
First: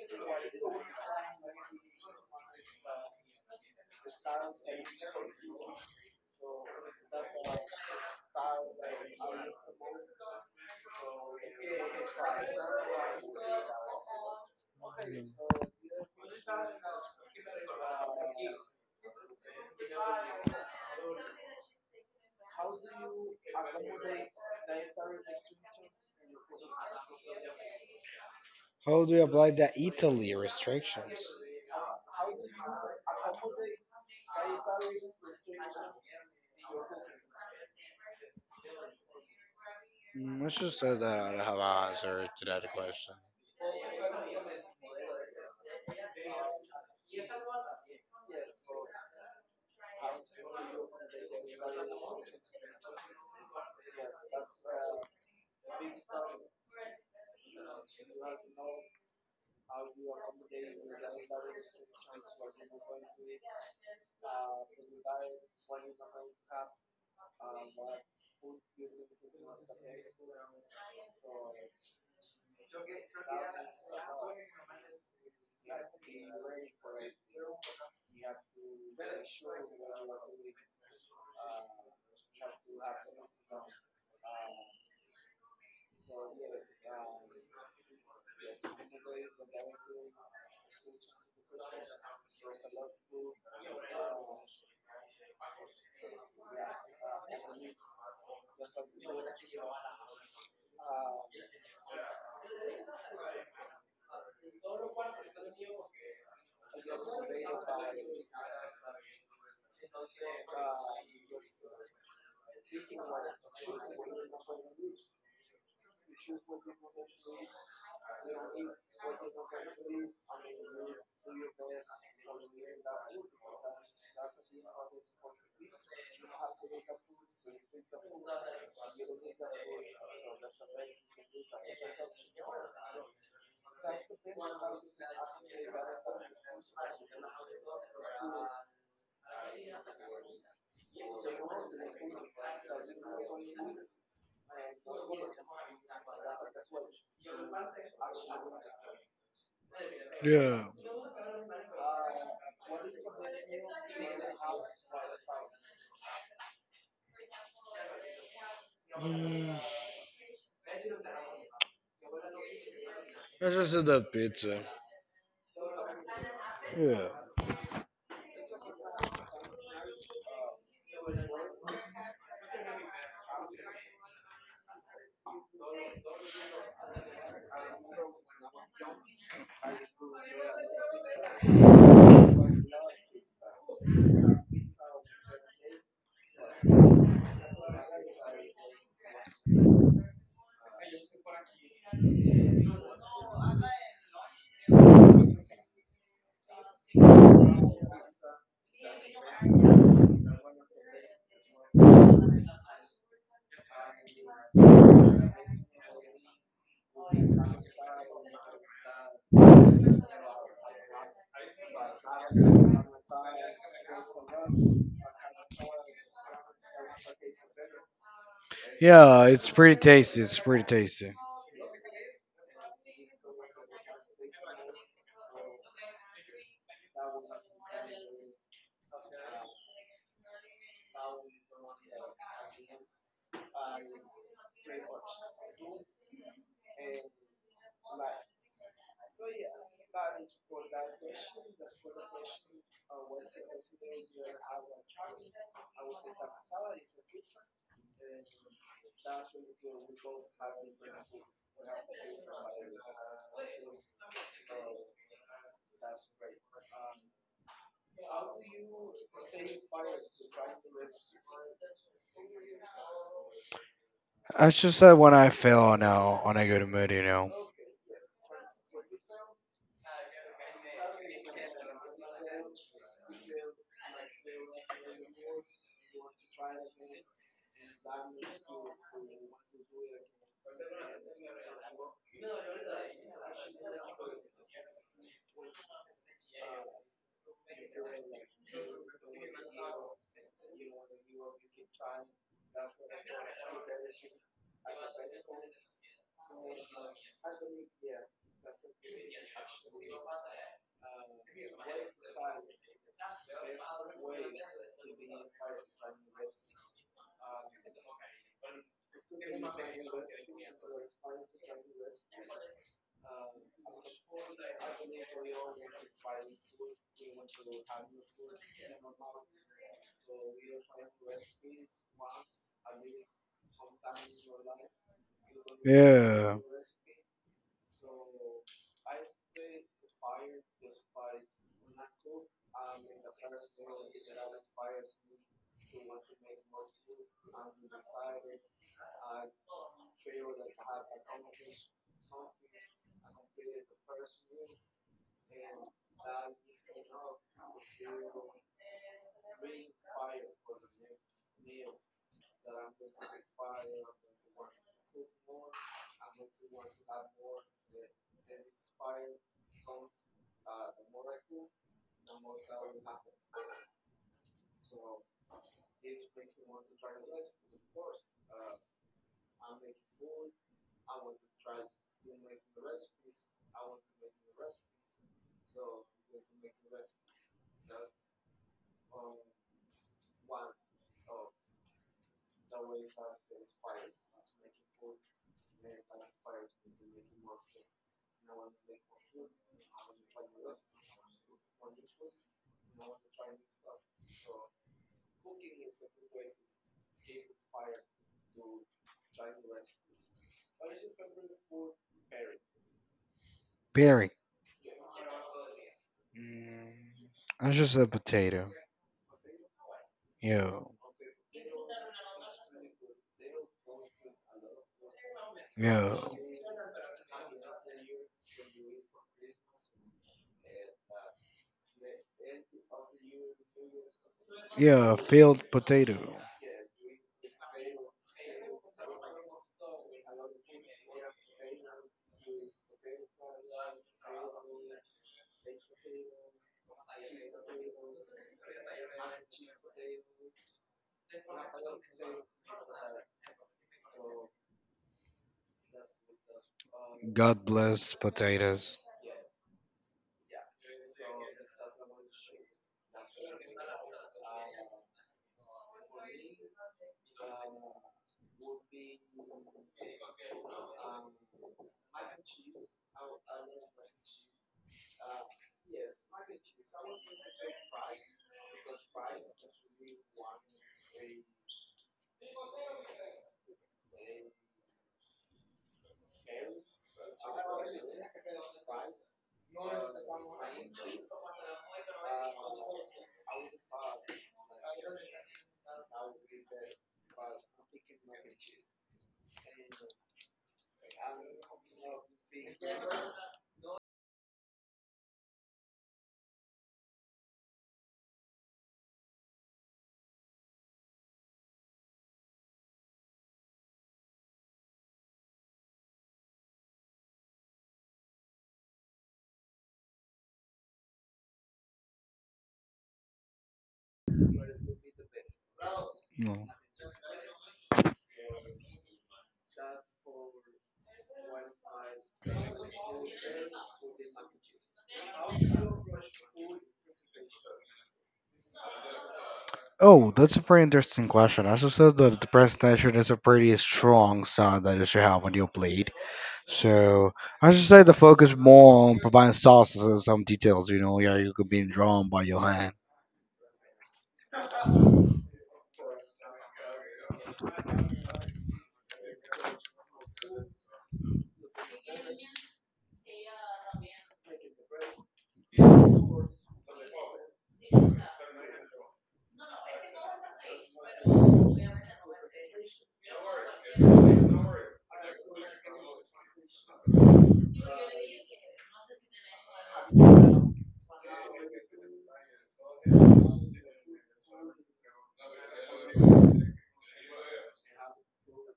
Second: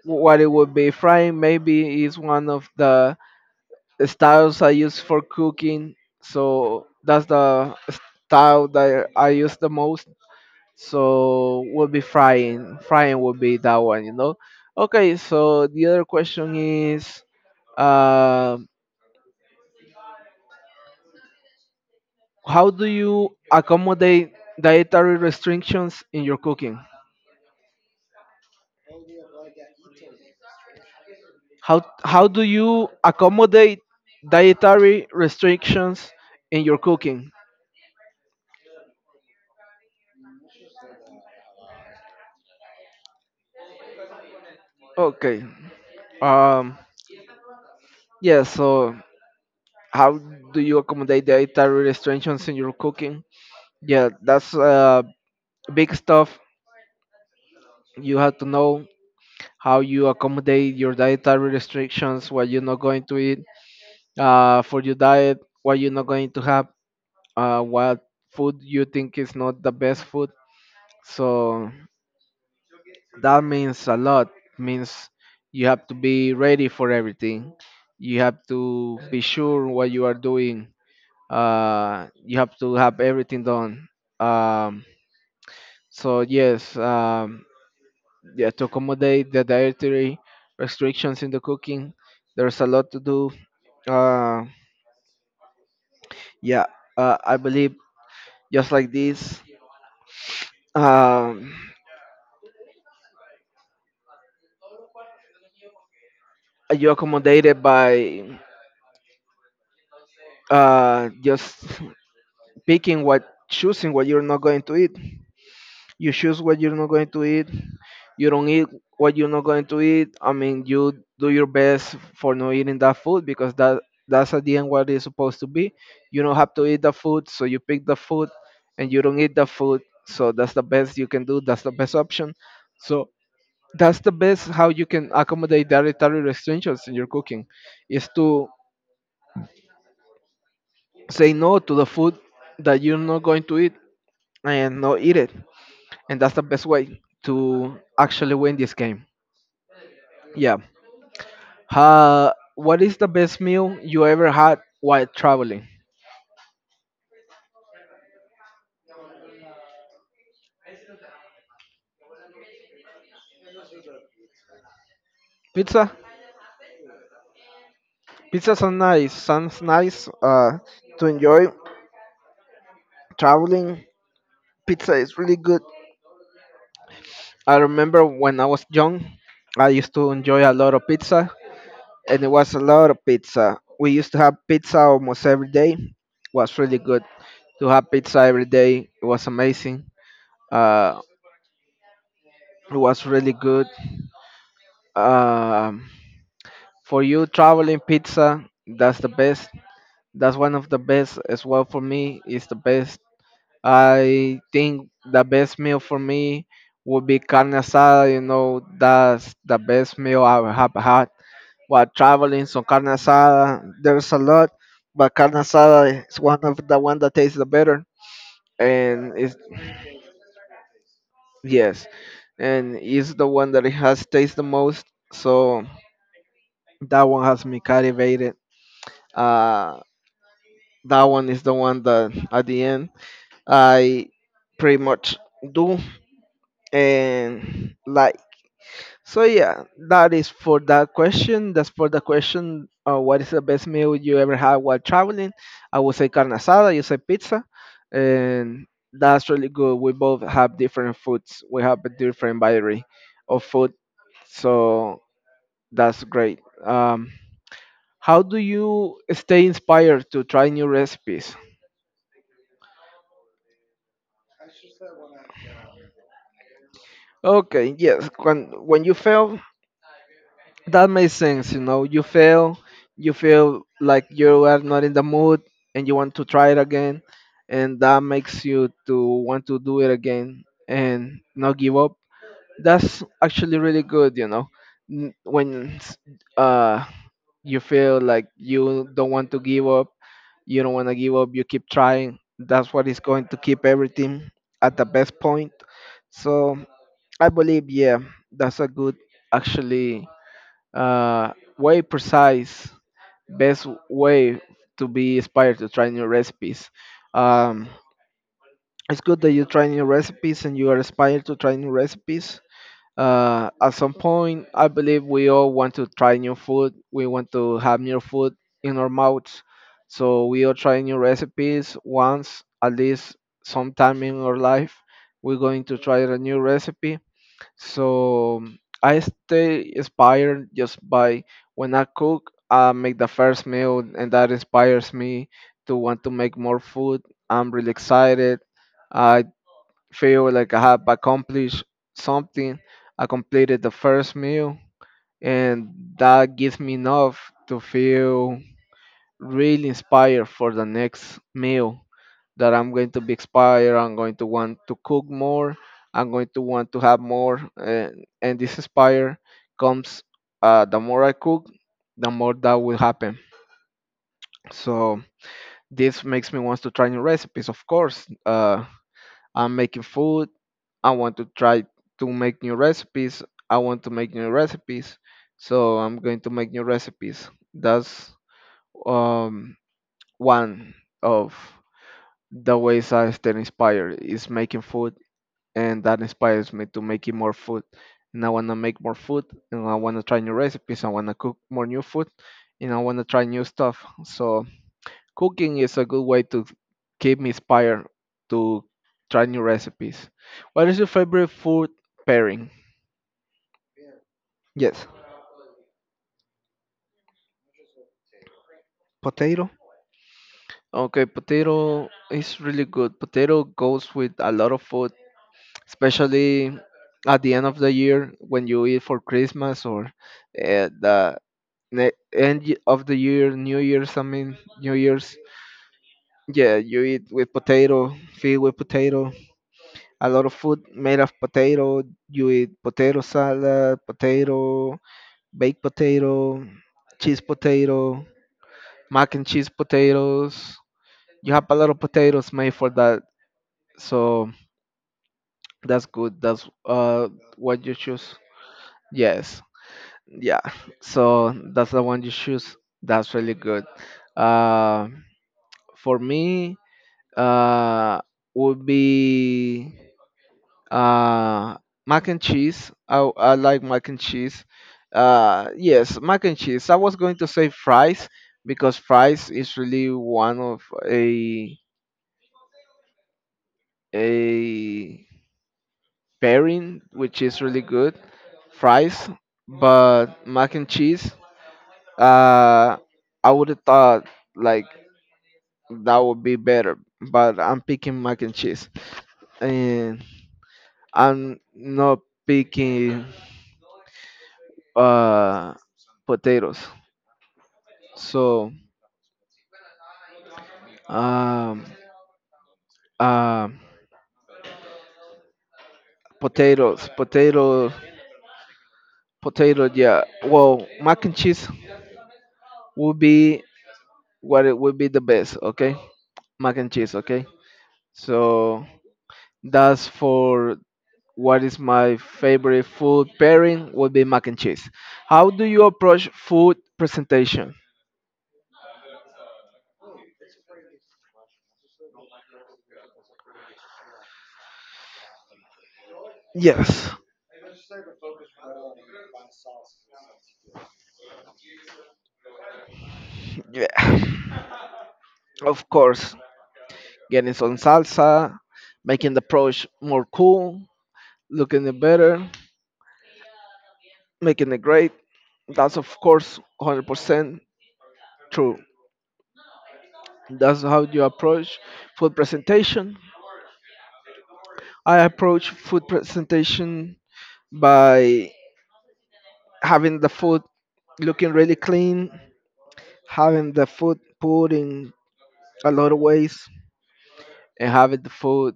Speaker 1: what it would be. Frying maybe is one of the styles I use for cooking, so that's the style that I use the most. So would be frying. Frying would be that one, you know. Okay, so the other question is, uh, how do you accommodate dietary restrictions in your cooking?
Speaker 2: How do you apply the Italy restrictions?
Speaker 1: How do you accommodate dietary restrictions in your cooking?
Speaker 2: Mm, I just say that I don't have an answer to that question.
Speaker 1: Okay. Um. Yeah. So how do you accommodate dietary restrictions in your cooking? Yeah, that's big stuff. You have to know how you accommodate your dietary restrictions, what you're not going to eat, for your diet, what you're not going to have, what food you think is not the best food. So that means a lot. Means you have to be ready for everything. You have to be sure what you are doing. You have to have everything done. um, so yes, yeah, to accommodate the dietary restrictions in the cooking, there's a lot to do. uh, yeah. I believe just like this. um, you accommodated by, just picking what choosing what you're not going to eat. You choose what you're not going to eat. You don't eat what you're not going to eat. I mean, you do your best for not eating that food, because that's at the end what it's supposed to be. You don't have to eat the food, so you pick the food and you don't eat the food. So that's the best you can do. That's the best option. So that's the best how you can accommodate dietary restrictions in your cooking, is to say no to the food that you're not going to eat and not eat it. And that's the best way to actually win this game. Yeah.
Speaker 2: Yeah.
Speaker 1: What is the best meal you ever had while traveling?
Speaker 2: Mm, I just said that pizza.
Speaker 1: Pizza.
Speaker 2: Yeah.
Speaker 1: Pizza sounds nice. Sounds nice. To enjoy traveling, pizza is really good. I remember when I was young, I used to enjoy a lot of pizza, and it was a lot of pizza. We used to have pizza almost every day. Was really good to have pizza every day. It was amazing. Uh, it was really good. Um, for you, traveling pizza, that's the best. That's one of the best as well for me. Is the best. I think the best meal for me would be carne asada. You know, that's the best meal I have had while traveling. So carne asada, there's a lot, but carne asada is one of the one that tastes the better, and
Speaker 2: Yeah,
Speaker 1: it's
Speaker 2: it's pretty tasty. It's pretty tasty.
Speaker 1: yes, and is the one that it has tastes the most. So that one has me captivated. Uh, that one is the one that at the end I pretty much do and like. So yeah, that is for that question. That's for the question. What is the best meal you ever had while traveling? I would say carne asada. You say pizza, and that's really good. We both have different foods. We have a different variety of food, so that's great. How do you stay inspired to try new recipes?
Speaker 2: I should say when I feel on a good mood, you know.
Speaker 1: Okay, yes. When you fail, that makes sense. You know, you fail, you feel like you are not in the mood, and you want to try it again, and that makes you to want to do it again and not give up. That's actually really good. You know, N- when s- uh you feel like you don't want to give up, you don't want to give up, you keep trying. That's what is going to keep everything at the best point. So I believe, yeah, that's a good, actually, way precise, best way to be inspired to try new recipes. Um, it's good that you try new recipes and you are inspired to try new recipes. At some point, I believe we all want to try new food. We want to have new food in our mouths. So we all try new recipes once, at least sometime in our life. We're going to try a
Speaker 2: Yeah,
Speaker 1: new recipe. So I stay inspired just by when I cook, I make the first meal, and that inspires me to want to make more food. I'm really excited. I feel like I have accomplished something. I completed the first meal, and that gives me enough to feel really inspired for the next meal. That I'm going to be inspired. I'm going to want to cook more. I'm going to want to have more. And this inspire comes, the more I cook, the more that will happen. So this makes me want to try new recipes. Of course, I'm making food. I want to try to make new recipes. I want to make new recipes. So I'm going to make new recipes. That's um, one of the ways I stay inspired is making food, and that inspires me to making more food. And I want to make more food, and I want to try new recipes. I want to cook more new food, and I want to try new stuff. So cooking is a good way to keep me inspired to try new recipes. What is your favorite food pairing?
Speaker 2: berry.
Speaker 1: Yes,
Speaker 2: Mm, I just a potato.
Speaker 1: potato.
Speaker 2: Yeah,
Speaker 1: Okay, potato is really good. Potato goes with a lot of food,
Speaker 2: yeah,
Speaker 1: especially at the end of the year when you eat for Christmas or, the end of the year, New Year's, I mean, New
Speaker 2: yeah.
Speaker 1: Year's.
Speaker 2: Filled potato.
Speaker 1: Yeah, you eat with potato, feed with potato, a lot of food made of potato. You eat potato salad, potato, baked potato, cheese potato, mac and cheese potatoes. You have a lot of potatoes made for that, so that's good. That's
Speaker 2: God
Speaker 1: what you
Speaker 2: bless
Speaker 1: choose.
Speaker 2: potatoes.
Speaker 1: Yes, yeah. So that's the one you choose. That's really good. Uh, for me, uh would be uh mac and cheese. I like mac and cheese. Yes, mac and cheese. I was going to say fries, because fries is really one of a a pairing which is really good, fries. But mac and cheese, uh I would have thought like that would be better, but I'm picking mac and cheese, and I'm not picking, uh, potatoes. So um, uh, potatoes, potato, potato. Yeah. Well, mac and cheese would be what it would be the best. Okay,
Speaker 2: No.
Speaker 1: mac and cheese. Okay. So that's for what is my favorite food pairing would be mac and cheese. How do you approach food presentation?
Speaker 2: Oh, that's a pretty interesting question. As I said, that the presentation is a pretty strong sound that you should have on your plate.
Speaker 1: Yes.
Speaker 2: So I should say the focus more on providing sauces and some details. You know, yeah, you could be drawn by your hand.
Speaker 1: Yeah. Of course. Getting some salsa, making the approach more cool, looking it better, making it great. That's of course 100% true. That's how you approach food presentation. I approach food presentation by having the food looking really clean, having the food put in a lot of ways, and having the food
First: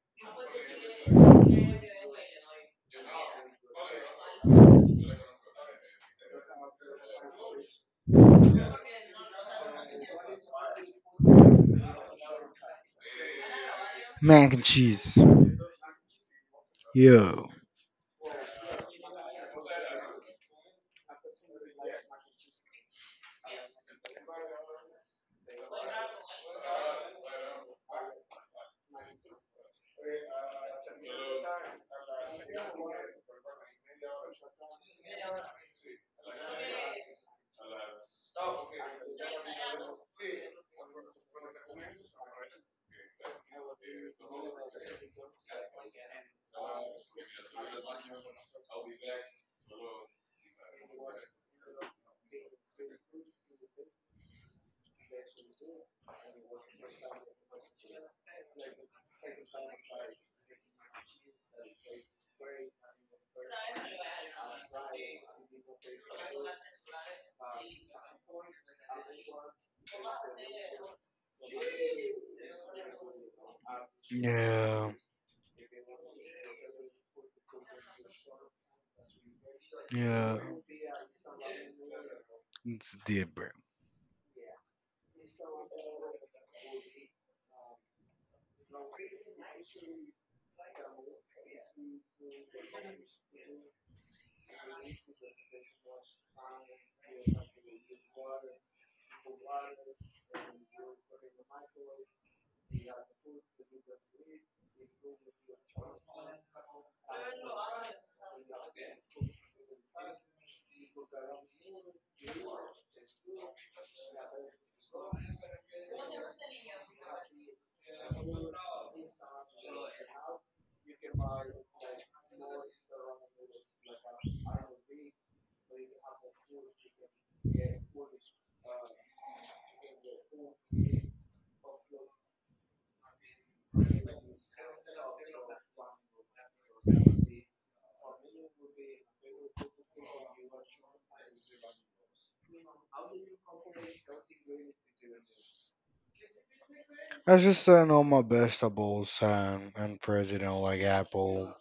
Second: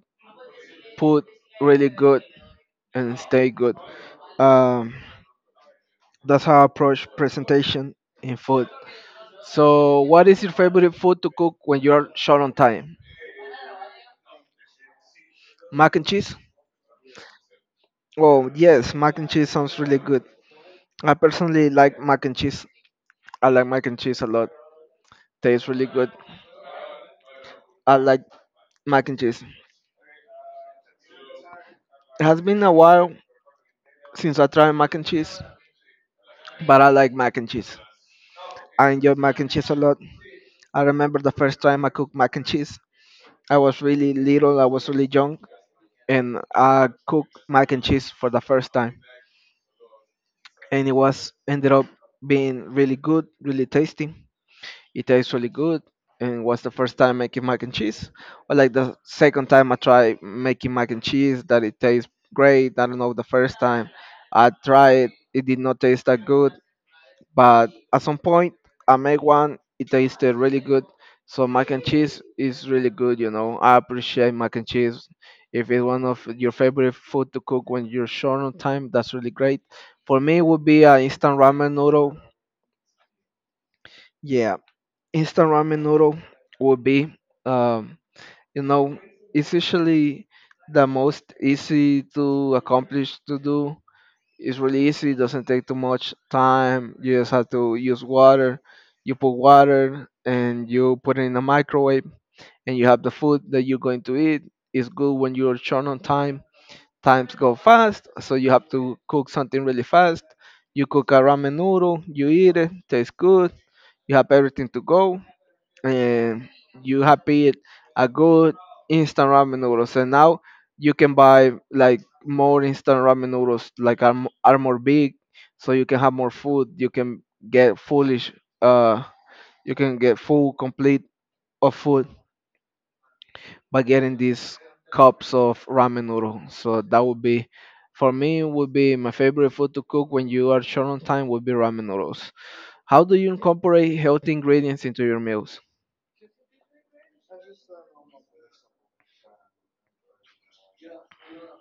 Speaker 1: put really good and stay good. Um, that's how I approach presentation in food. So, what is your favorite food to cook when you're short on time?
Speaker 2: Mac and cheese.
Speaker 1: Mac and cheese?
Speaker 2: Yeah.
Speaker 1: Oh, yes, mac and cheese sounds really good. I personally like mac and cheese. I like mac and cheese a lot. Tastes really good. I like mac and cheese. It has been a while since I tried mac and cheese, but I like mac and cheese. I enjoy mac and cheese a lot. I remember the first time I cooked mac and cheese. I was really little, I was really young, and I cooked mac and cheese for the first time. And it was ended up being really good, really tasty. It tastes really good, and was the first time making mac and cheese. Well, like the second time I tried making mac and cheese, that it tastes great. I don't know the first time I tried, it did not taste that good. But at some point, I make one. It tasted really good. So mac and cheese is really good. You know, I appreciate mac and
Speaker 2: Yeah.
Speaker 1: cheese. If it's one of your favorite food to cook when you're short on time, that's really great. For me,
Speaker 2: Yeah.
Speaker 1: it would be an instant ramen noodle.
Speaker 2: It's deep, bro.
Speaker 1: Yeah, instant ramen noodle would be, um, you know, it's usually the most easy to accomplish to do, it's really easy. It doesn't take too much time. You just have to use water. You put water and you put it in the microwave, and you have the food that you're going to eat. It's good when you're short on time. Times go fast, so you have to cook something really fast. You cook a ramen noodle. You eat it. Tastes good. You have everything to go, and you have paid a good instant ramen noodles, and now you can buy like more instant ramen noodles like are, are more big, so you can have more food, you can get foolish, uh you can get full complete of food by getting these cups of ramen noodle. So that would be, for me, would be my favorite food to cook when you are short on time, would be ramen noodles. How do you incorporate healthy ingredients into your meals?
Speaker 2: I just know my vegetables and fruits, you know, like apple,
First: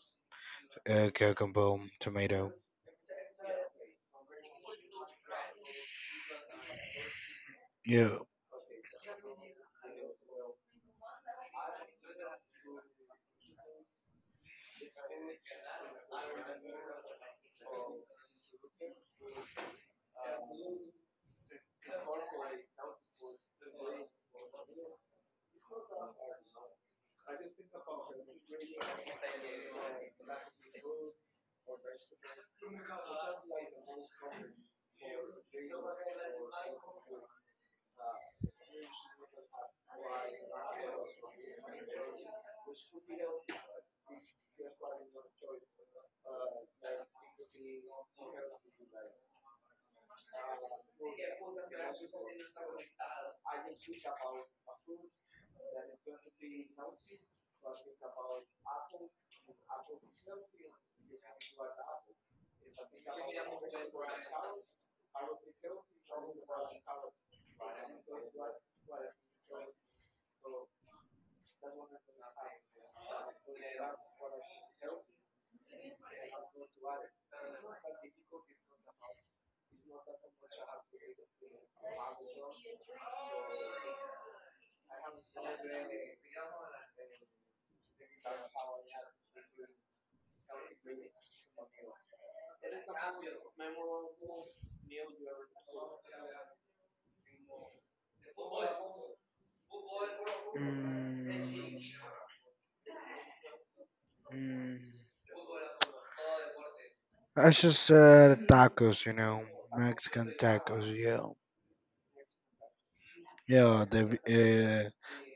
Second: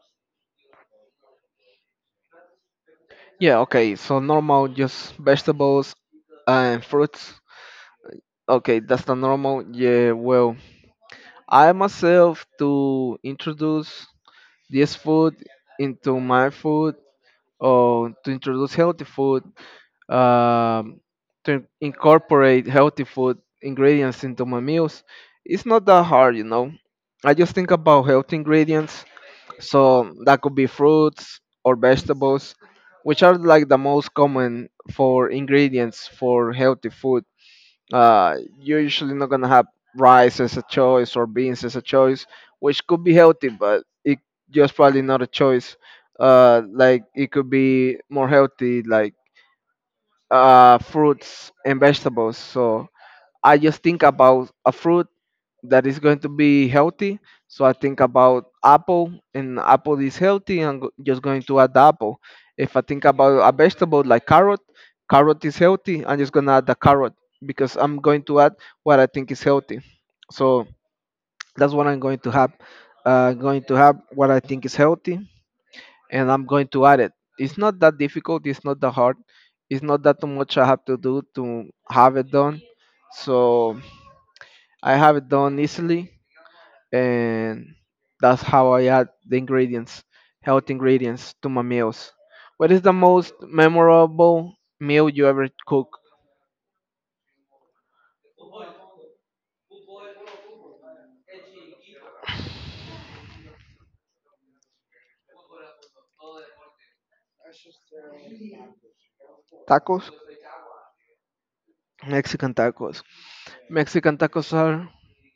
Speaker 2: cucumber, tomato.
Speaker 1: Yeah, okay. So normal, just vegetables and fruits.
Speaker 2: Yeah.
Speaker 1: Okay, that's the normal. Yeah, well, I myself to introduce this food into my food, or to introduce healthy food, um, to incorporate healthy food ingredients into my meals. It's not that hard, you know. I just think about healthy ingredients, so that could be fruits or vegetables, which are like the most common for ingredients for healthy food. You're usually not gonna have rice as a choice or beans as a choice, which could be healthy, but it just probably not a choice. Like it could be more healthy, like fruits and vegetables. So I just think about a fruit that is going to be healthy. So I think about apple, and apple is healthy. Just going to add the apple. If I think about a vegetable like carrot, carrot is healthy. I'm just gonna add the carrot, because I'm going to add what I think is healthy. So that's what I'm going to have. Going to have what I think is healthy, and I'm going to add it. It's not that difficult. It's not that hard. It's not that too much I have to do to have it done. So I have it done easily, and that's how I add the ingredients, health ingredients to my meals. What is the most memorable meal you ever cook?
Speaker 2: Mm, mm. I just tacos, you know,
Speaker 1: Tacos?
Speaker 2: Mexican tacos. Yeah.
Speaker 1: Mexican tacos.
Speaker 2: Yeah,
Speaker 1: Mexican tacos are,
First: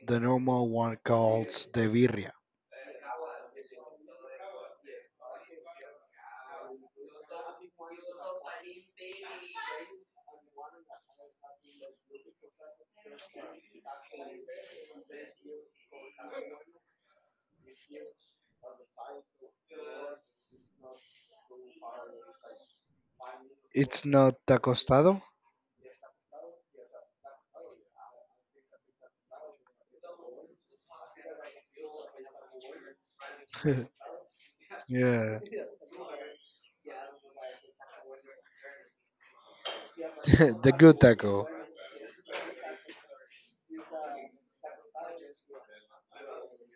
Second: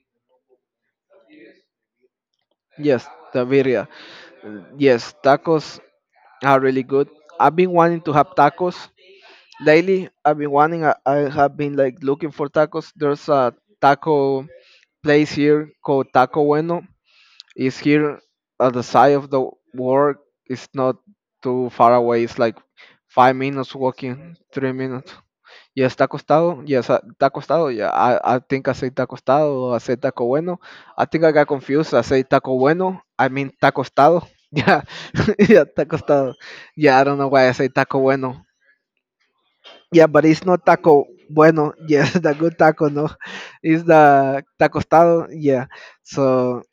Speaker 2: the normal one called the birria.
Speaker 1: yes, the birria. Yes, tacos are really good. I've been wanting to have tacos lately. I've been wanting. I have been like looking for tacos. There's a taco place here called Taco Bueno. Is here at the side of the work. It's not too far away. It's like 5 minutes
Speaker 2: It's not
Speaker 1: walking,
Speaker 2: the
Speaker 1: 3 minutes.
Speaker 2: costado.
Speaker 1: Yeah, está acostado. Yes, está acostado. Yeah, I think I said está acostado, or I said Taco Bueno. I think I got confused. I said Taco Bueno. I mean
Speaker 2: yeah,
Speaker 1: Taco Estado. Yeah, yeah, Taco Estado. Yeah, I don't know why I say Taco Bueno. Yeah, but it's not
Speaker 2: the good
Speaker 1: Taco
Speaker 2: taco.
Speaker 1: Bueno. Yes, the good taco, no. It's the Taco Estado. Yeah. So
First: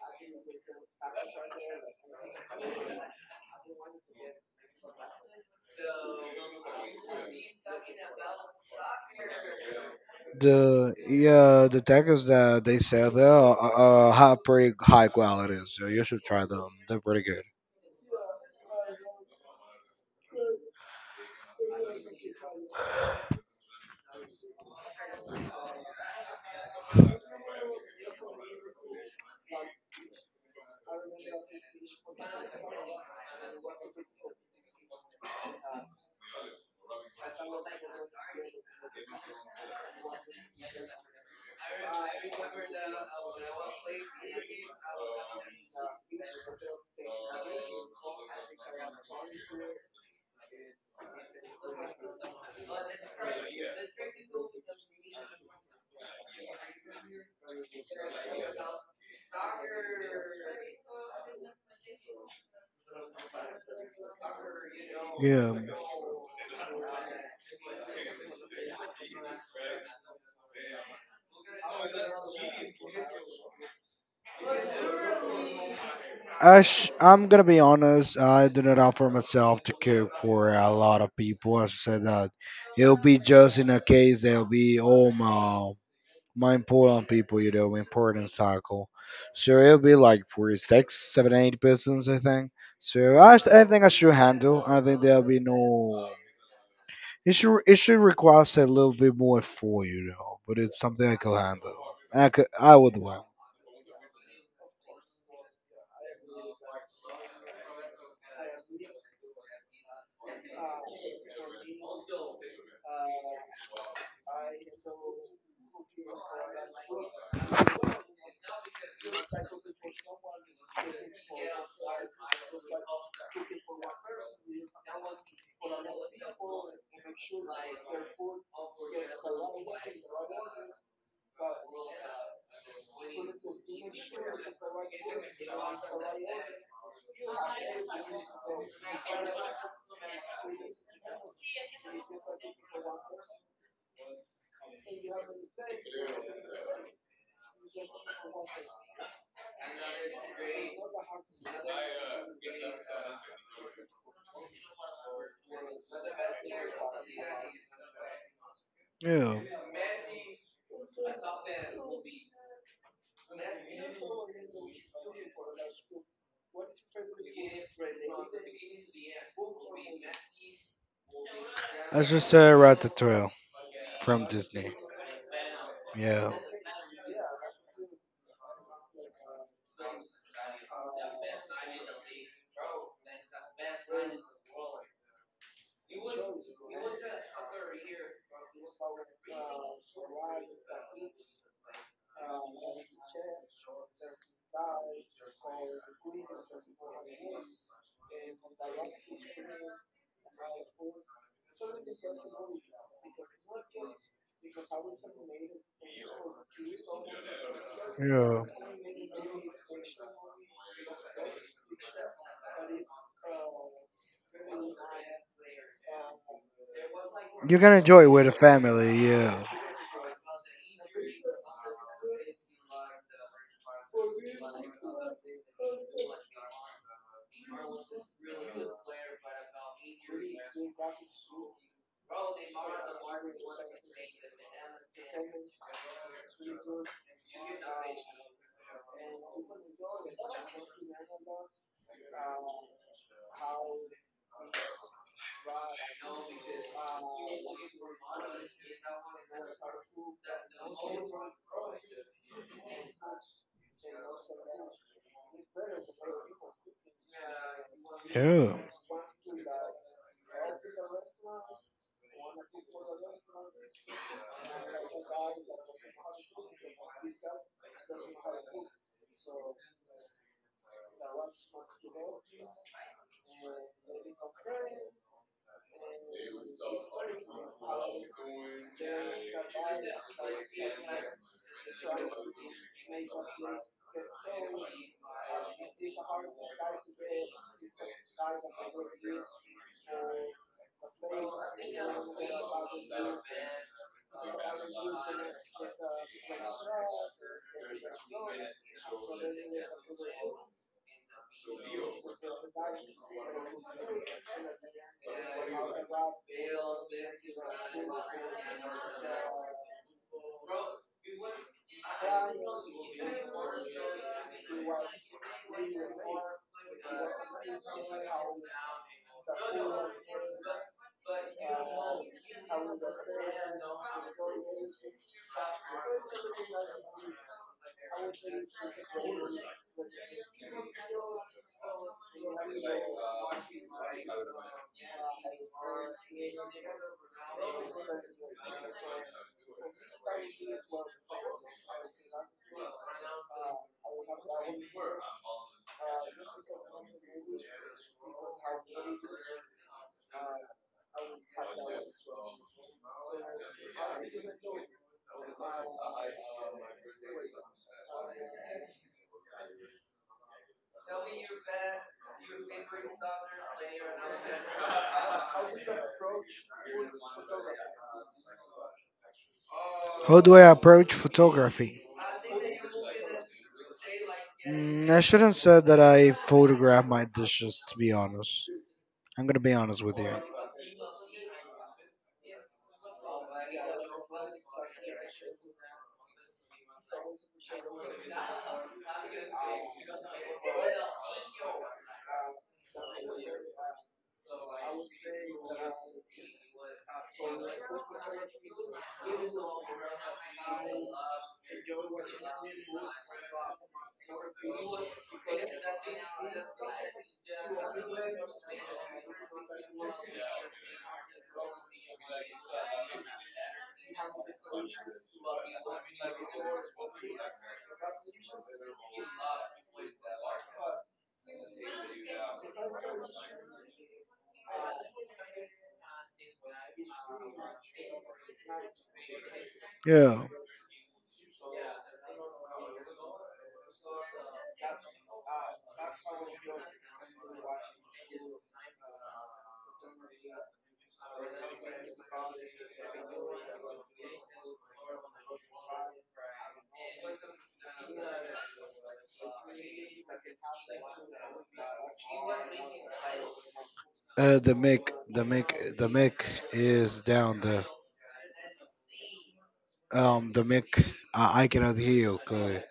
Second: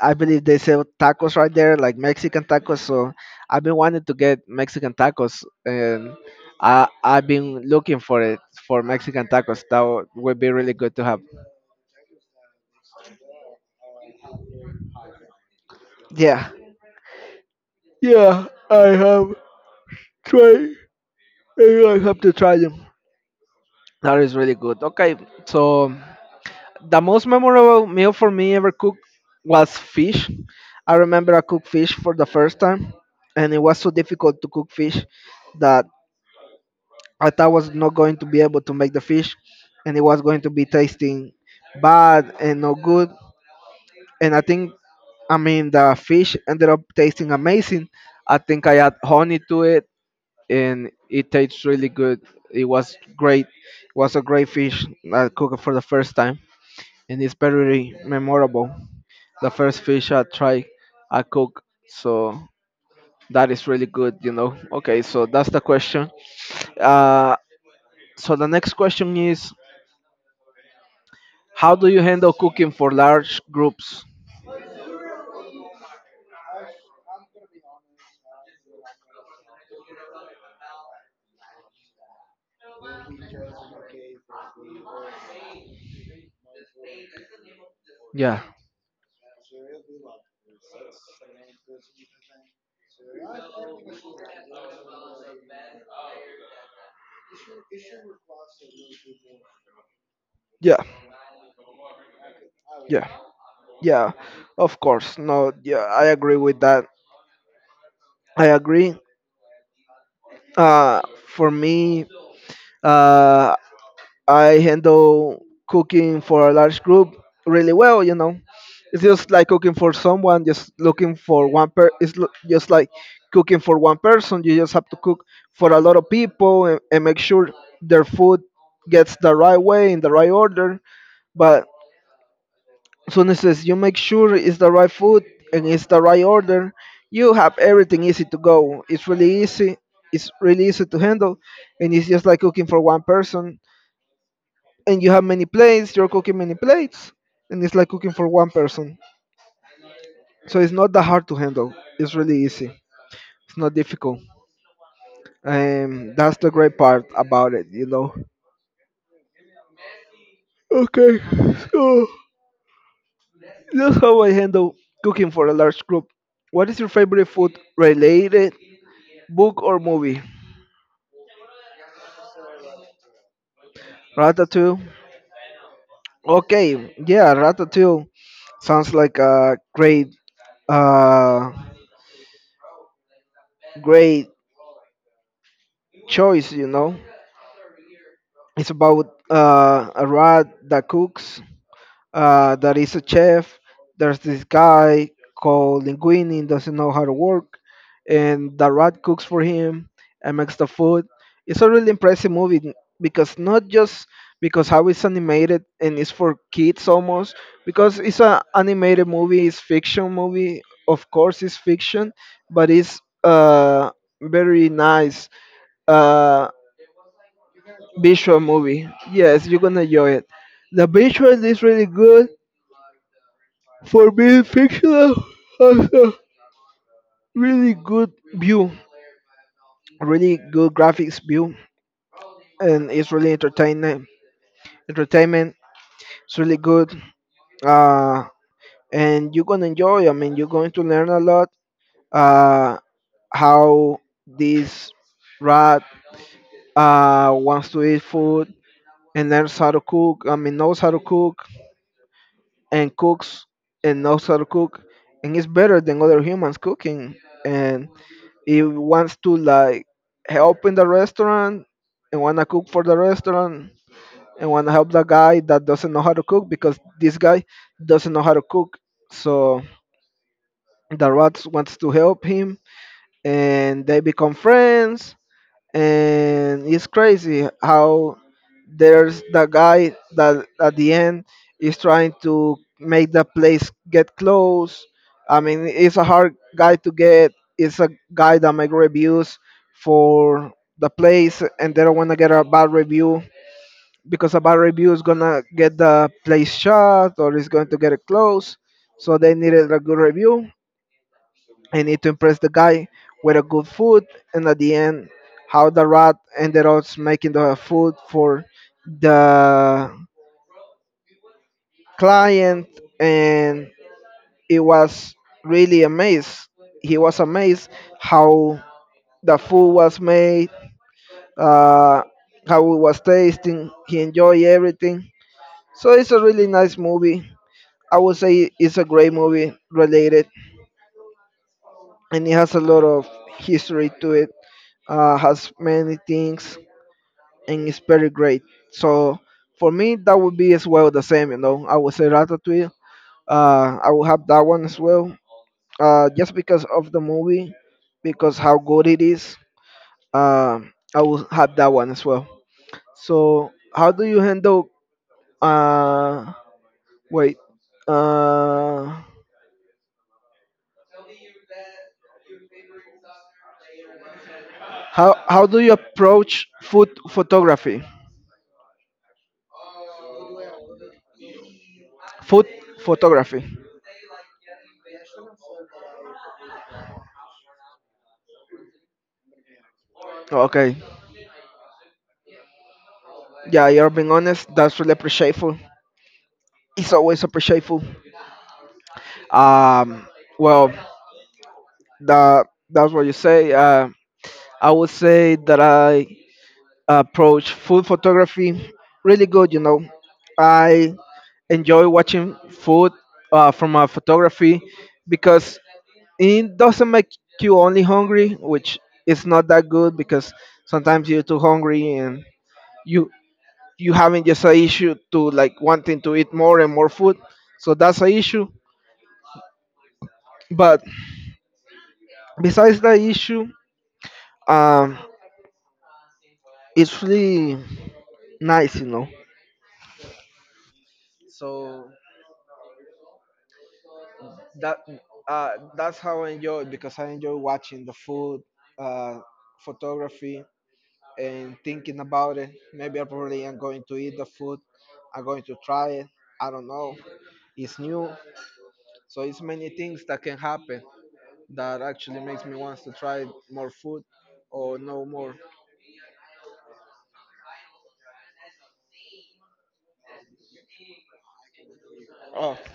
Speaker 1: I believe they sell tacos right there, like Mexican tacos. So I've been wanting to get Mexican tacos, and I've been looking for it, for Mexican tacos. That would be really good
Speaker 2: The
Speaker 1: to have.
Speaker 2: yeah, the tacos that they sell there are have pretty high quality, so you should try
Speaker 1: Yeah,
Speaker 2: them. They're pretty good.
Speaker 1: yeah, I have tried. And I have to try them. That is really good. Okay, so the most memorable meal for me ever cooked was fish. I remember I cooked fish for the first time, and it was so difficult to cook fish that I thought I was not going to be able to make the fish, and it was going to be tasting bad and no good. And I think, I mean, the fish ended up tasting amazing. I think I add honey to it, and it tastes really good. It was great. It was a great fish I cooked for the first time, and it's very memorable. The first fish I tried, I cooked, so that is really good, you know. Okay, so that's
Speaker 2: Yeah,
Speaker 1: the question. Uh, so the next question is, how do you handle cooking for large groups?
Speaker 2: Ash, I'm gonna be honest. I do not offer myself to cook for a lot of people. As I said that, it'll be just in a case they'll be all my my important people, you know, important
Speaker 1: Yeah.
Speaker 2: circle. So it'll be like for six, seven, eight persons, I think. So I think I should handle. I think there'll be no. It should request a little bit more for you know, but
Speaker 1: Yeah,
Speaker 2: it's something I could handle. I would
Speaker 1: yeah,
Speaker 2: do it.
Speaker 1: yeah. Of course. No, yeah, I agree with that. I agree. Uh, for me, uh, I handle cooking for a large group really well. You know, it's just like cooking for someone. Just looking for one per. It's just like cooking for one person. You just have to cook for a lot of people, and make sure their food gets the right way in the right order. But soon as says, you make sure it's the right food and it's the right order, you have everything easy to go. It's really easy. It's really easy to handle, and it's just like cooking for one person. And you have many plates. You're cooking many plates, and it's like cooking for one person. So it's not that hard to handle. It's really easy. It's not difficult. That's the great part about it, you know.
Speaker 2: Yeah.
Speaker 1: Okay, so that's how I handle cooking for a large group. What is your favorite food related book or movie?
Speaker 2: I should say Ratatouille from Disney.
Speaker 1: Ratatouille.
Speaker 2: Yeah.
Speaker 1: Okay, yeah, Ratatouille sounds like a great, uh, great choice. You know, it's about a rat that cooks. There is a chef. There's this guy called Linguini doesn't know how to work, and the rat cooks for him and makes the food. It's a really impressive movie, because not just because how it's animated and it's for kids almost, because it's an
Speaker 2: Yeah.
Speaker 1: animated movie. It's fiction movie, of course, it's fiction, but it's very nice uh
Speaker 2: You can enjoy it with a
Speaker 1: visual movie.
Speaker 2: family. Yeah.
Speaker 1: Yes, you're gonna enjoy it. The visual is really good, for being fictional has a really good view, really good graphics view, and it's really entertaining. Entertainment, it's really good, uh, and you're gonna enjoy. I mean, you're going to learn a lot, uh, how this rat, wants to eat food and learns how to cook. I mean, knows how to cook and cooks and knows how to cook, and it's better than other humans cooking, and
Speaker 2: Yeah.
Speaker 1: if wants to like help in the restaurant and wanna cook for the restaurant and wanna help the guy that doesn't know how to cook, because this guy doesn't know how to cook. So the rat wants to help him and they become friends, and it's crazy how there's the guy that at the end is trying to make the place get close. I mean, it's a hard guy to get. It's a guy that make reviews for the place, and they don't want to get a bad review, because a bad review is gonna get the place shut or is going to get it closed. So they needed a good review. I need to impress the guy with a good food, and at the end, how the rat ended up making the food for the client, and it was really amazed. He was amazed how the food was made, uh, how it was tasting. He enjoyed everything. So it's a really nice movie. I would say it's a great movie related, and it has a lot of history to it. Has many things and it's very great. So for me, that would be as well the same. You know, I would say Ratatouille. I will have that one as well. Just because of the movie, because how good it is. Uh, I will have that one as well. So how do you handle? Uh, wait. Uh, how do you approach food photography?
Speaker 2: How do I approach photography?
Speaker 1: Food photography.
Speaker 2: Mm, I shouldn't say that I photograph my dishes, to be honest. I'm gonna be honest with you.
Speaker 1: Okay. Yeah, you're being honest. That's really appreciable. It's always appreciable. Um, well, that's what you say. I would say that I approach food photography really good. You know, I enjoy watching food from a photography because it doesn't make you only hungry, which is not that good because sometimes you're too hungry and you you having just a issue to like wanting to eat more and more food. So that's a issue. But besides that issue. Um, It's really nice, you know.
Speaker 2: Yeah,
Speaker 1: that uh, that's how I enjoy it because I enjoy watching the food, uh, photography, and thinking about it. Maybe I probably am going to eat the food. I'm going to try it. I don't know. It's new, so it's many things that can happen that actually makes me wants to try more food
Speaker 2: the
Speaker 1: or
Speaker 2: mic,
Speaker 1: know
Speaker 2: the
Speaker 1: more.
Speaker 2: mic, the mic is down there. The mic, I cannot hear you
Speaker 1: Oh,
Speaker 2: clearly.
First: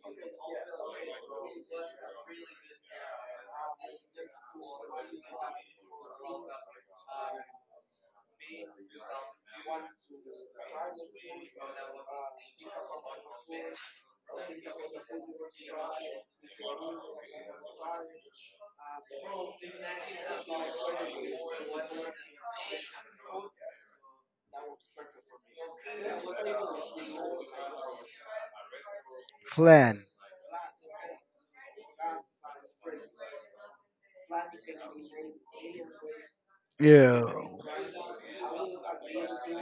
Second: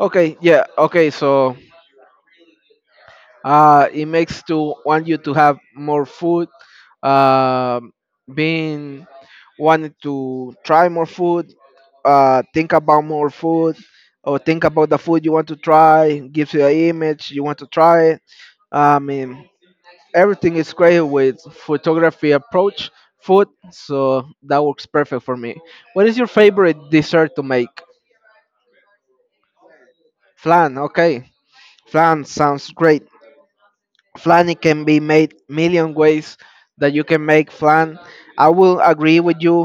Speaker 1: okay, yeah, okay. It makes to want you to have more food. Um Being wanted to try more food, think about more food, or think about the food you want to try. Gives you an image you want to try it. I mean, everything is great with photography approach food, so that works perfect for me. What is your favorite dessert to make?
Speaker 2: Flan.
Speaker 1: Flan, okay. Flan sounds great. Flan it can be made million ways that you can
Speaker 2: Yeah,
Speaker 1: make flan. I will agree with you.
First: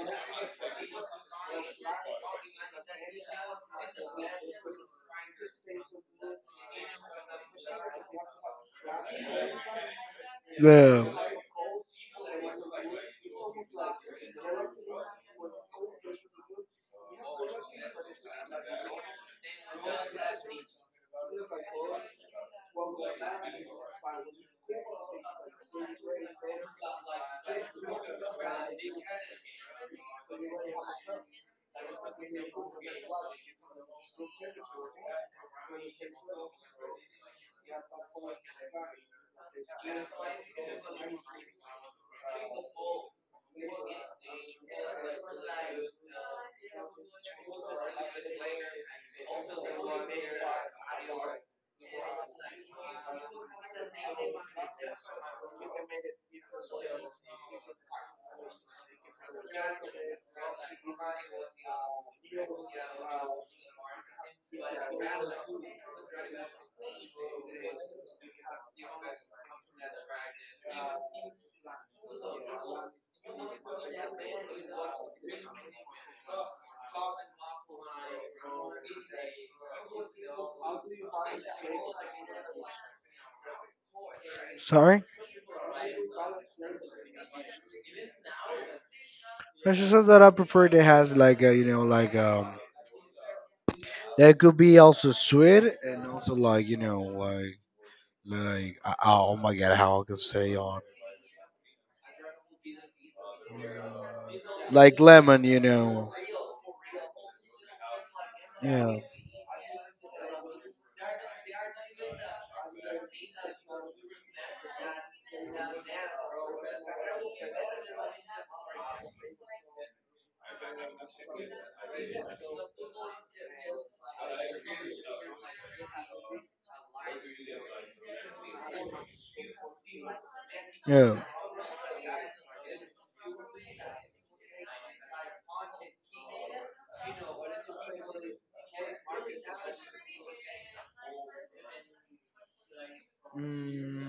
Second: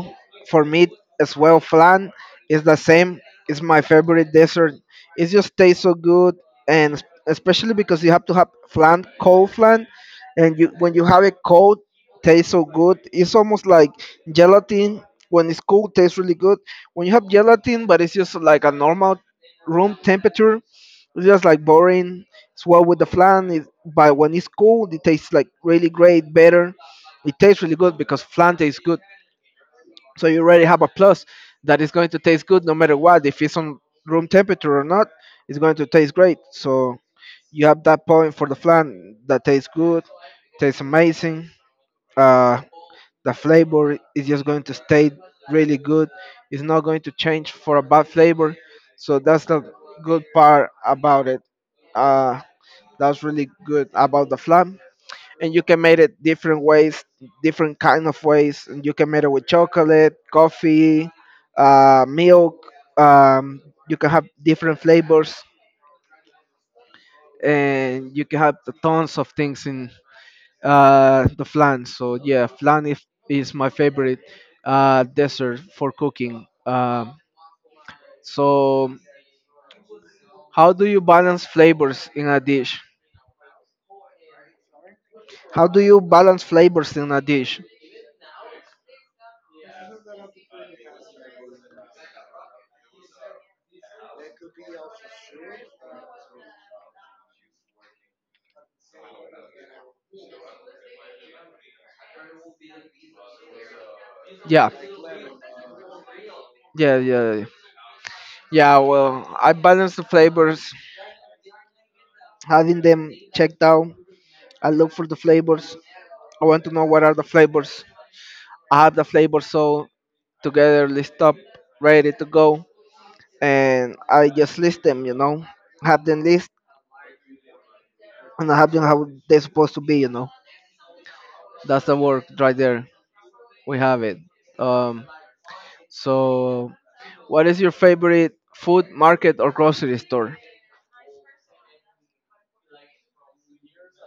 Speaker 1: For me as well flan is the same. It's my favorite dessert. It just tastes so good, and especially because you have to have flan cold flan, and you when
Speaker 2: yeah.
Speaker 1: you have it cold tastes so good. It's almost like gelatin when it's cold tastes really good. When you have gelatin but it's just like a normal room temperature, it's just like boring. It's well with the flan. It, but when it's cold, it tastes like really great, better. It tastes really good because flan tastes good. So you already have a plus that it's going to taste good no matter what. If it's on room temperature or not, it's going to taste great. So you have that point for the flan that tastes good, tastes amazing. Uh, the flavor is just going to stay really good. It's not going to change for a bad flavor. So that's the good part about it. Uh, that's really good about the flan. And you can make it different ways, different kind of ways. And you can make it with chocolate, coffee, milk. Um, you can have different flavors, and you can have the tons of things in the flan. So yeah, flan if, is my favorite dessert for cooking. So how do you balance flavors in a dish?
Speaker 2: Sorry,
Speaker 1: How do you balance flavors in a dish?
Speaker 2: I just said that I prefer that has like a, you know like that could be also sweet and also like you know like oh my god how I can say on
Speaker 1: Yeah,
Speaker 2: like lemon you know
Speaker 1: yeah, yeah, yeah. Yeah,
Speaker 2: yeah,
Speaker 1: well, I balance the flavors, having them checked out. I look for the flavors. I want to know what are the flavors. I have the flavors so together list up, ready to go. And I just list them, you know, have them list and I have them how they're supposed to be, you know.
Speaker 2: yeah.
Speaker 1: That's the work right there. We have it. Um, so, what is your favorite food market or grocery store?
Speaker 2: Mm,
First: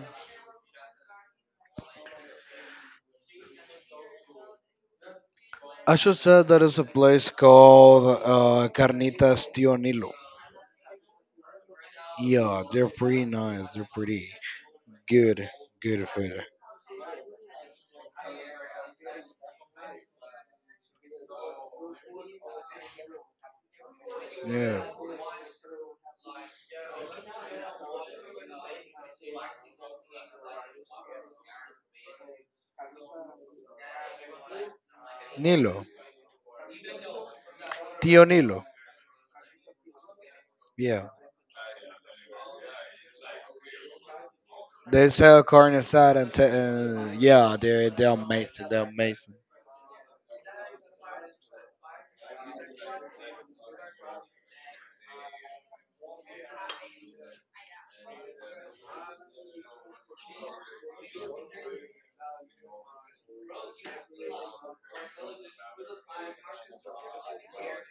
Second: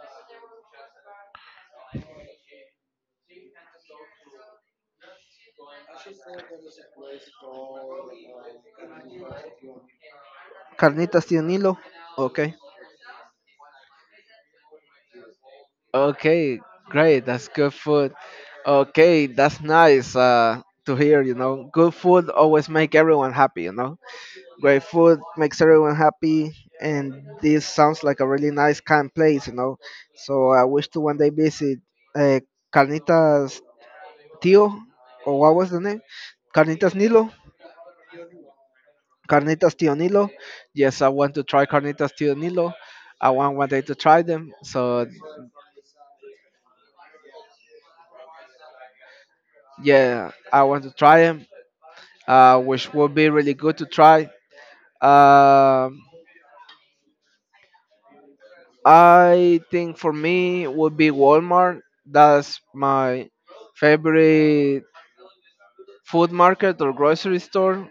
Speaker 2: I should say there is a place called Carnitas Tio Nilo.
Speaker 1: Carnitas de un hilo, okay.
Speaker 2: Yeah, they're pretty nice. They're pretty good, good food.
Speaker 1: Okay, great. That's good food. Okay, that's nice to hear. You know, good food always make everyone happy. You know. Great
Speaker 2: Yeah,
Speaker 1: food, makes everyone happy, and this sounds like a really nice, calm place, you know. So I wish to one day visit uh, Carnitas Tio, or what was
Speaker 2: Nilo,
Speaker 1: the name? Carnitas Nilo.
Speaker 2: Tio Nilo.
Speaker 1: Carnitas Tio Nilo. Yes, I
Speaker 2: Yeah,
Speaker 1: want to try Carnitas Tio Nilo. I want one day to try them. So
Speaker 2: they sell carne asada and yeah, they they're amazing. They're amazing.
Speaker 1: yeah, I want to try them, which would be really good to try. Um I think for me would be Walmart. That's my favorite food market or grocery store.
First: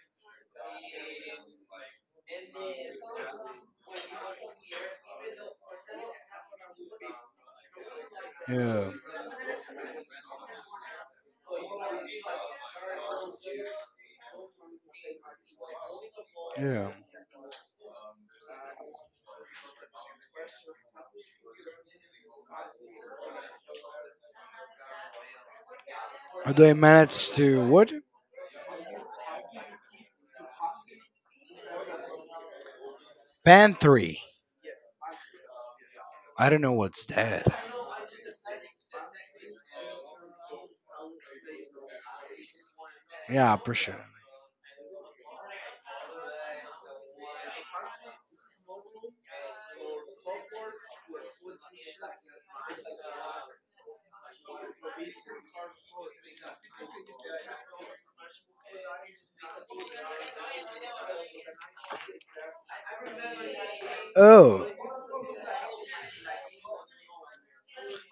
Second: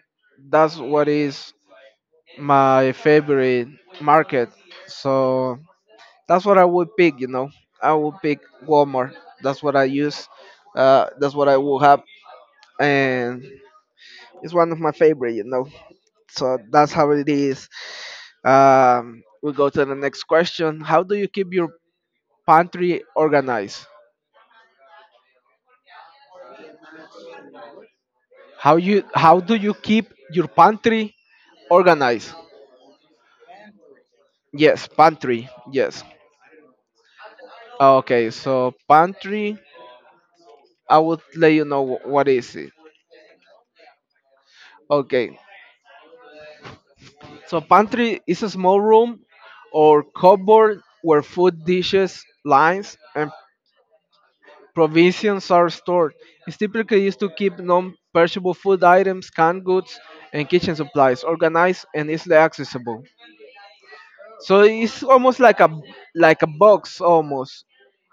Speaker 1: That's what is my favorite market. So that's what I would pick, you know. I would pick
Speaker 2: Yeah,
Speaker 1: Walmart. That's what I use. That's what I will have. And it's one of my favorite, you know. So
Speaker 2: yeah.
Speaker 1: that's how it is. We go to the next question. How do you keep your pantry organized?
Speaker 2: Although I managed to what?
Speaker 1: How do you keep your pantry organized?
Speaker 2: Pan three.
Speaker 1: Yes, pantry. Yes.
Speaker 2: I don't know what's that.
Speaker 1: Okay, so pantry, I would let you know what is it.
Speaker 2: Yeah, for sure.
Speaker 1: Okay. So pantry is a small room or cupboard where food dishes, lines and provisions are stored. It's typically used to keep non-perishable food items, canned goods and kitchen supplies organized and easily accessible. So
Speaker 2: Oh,
Speaker 1: it's almost like a box almost.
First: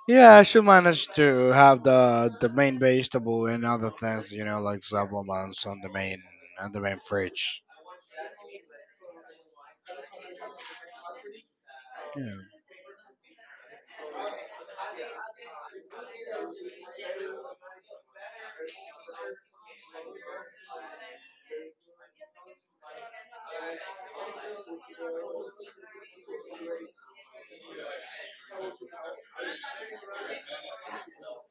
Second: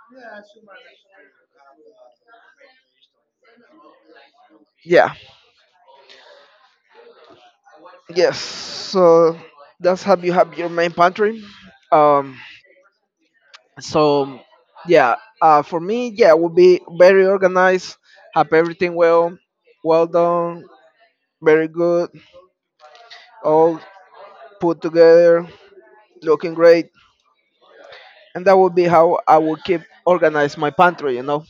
Speaker 2: yeah, I should manage to have the main vegetable and other things, you know, like
Speaker 1: Yeah.
Speaker 2: supplements on the main fridge.
Speaker 1: Yes, so that's how you have your main pantry.
Speaker 2: Yeah.
Speaker 1: Um, so yeah, for me, yeah, it would be very organized, have everything well, well done, very good, all put together, looking great, and that would be how I would keep organized my pantry. You know.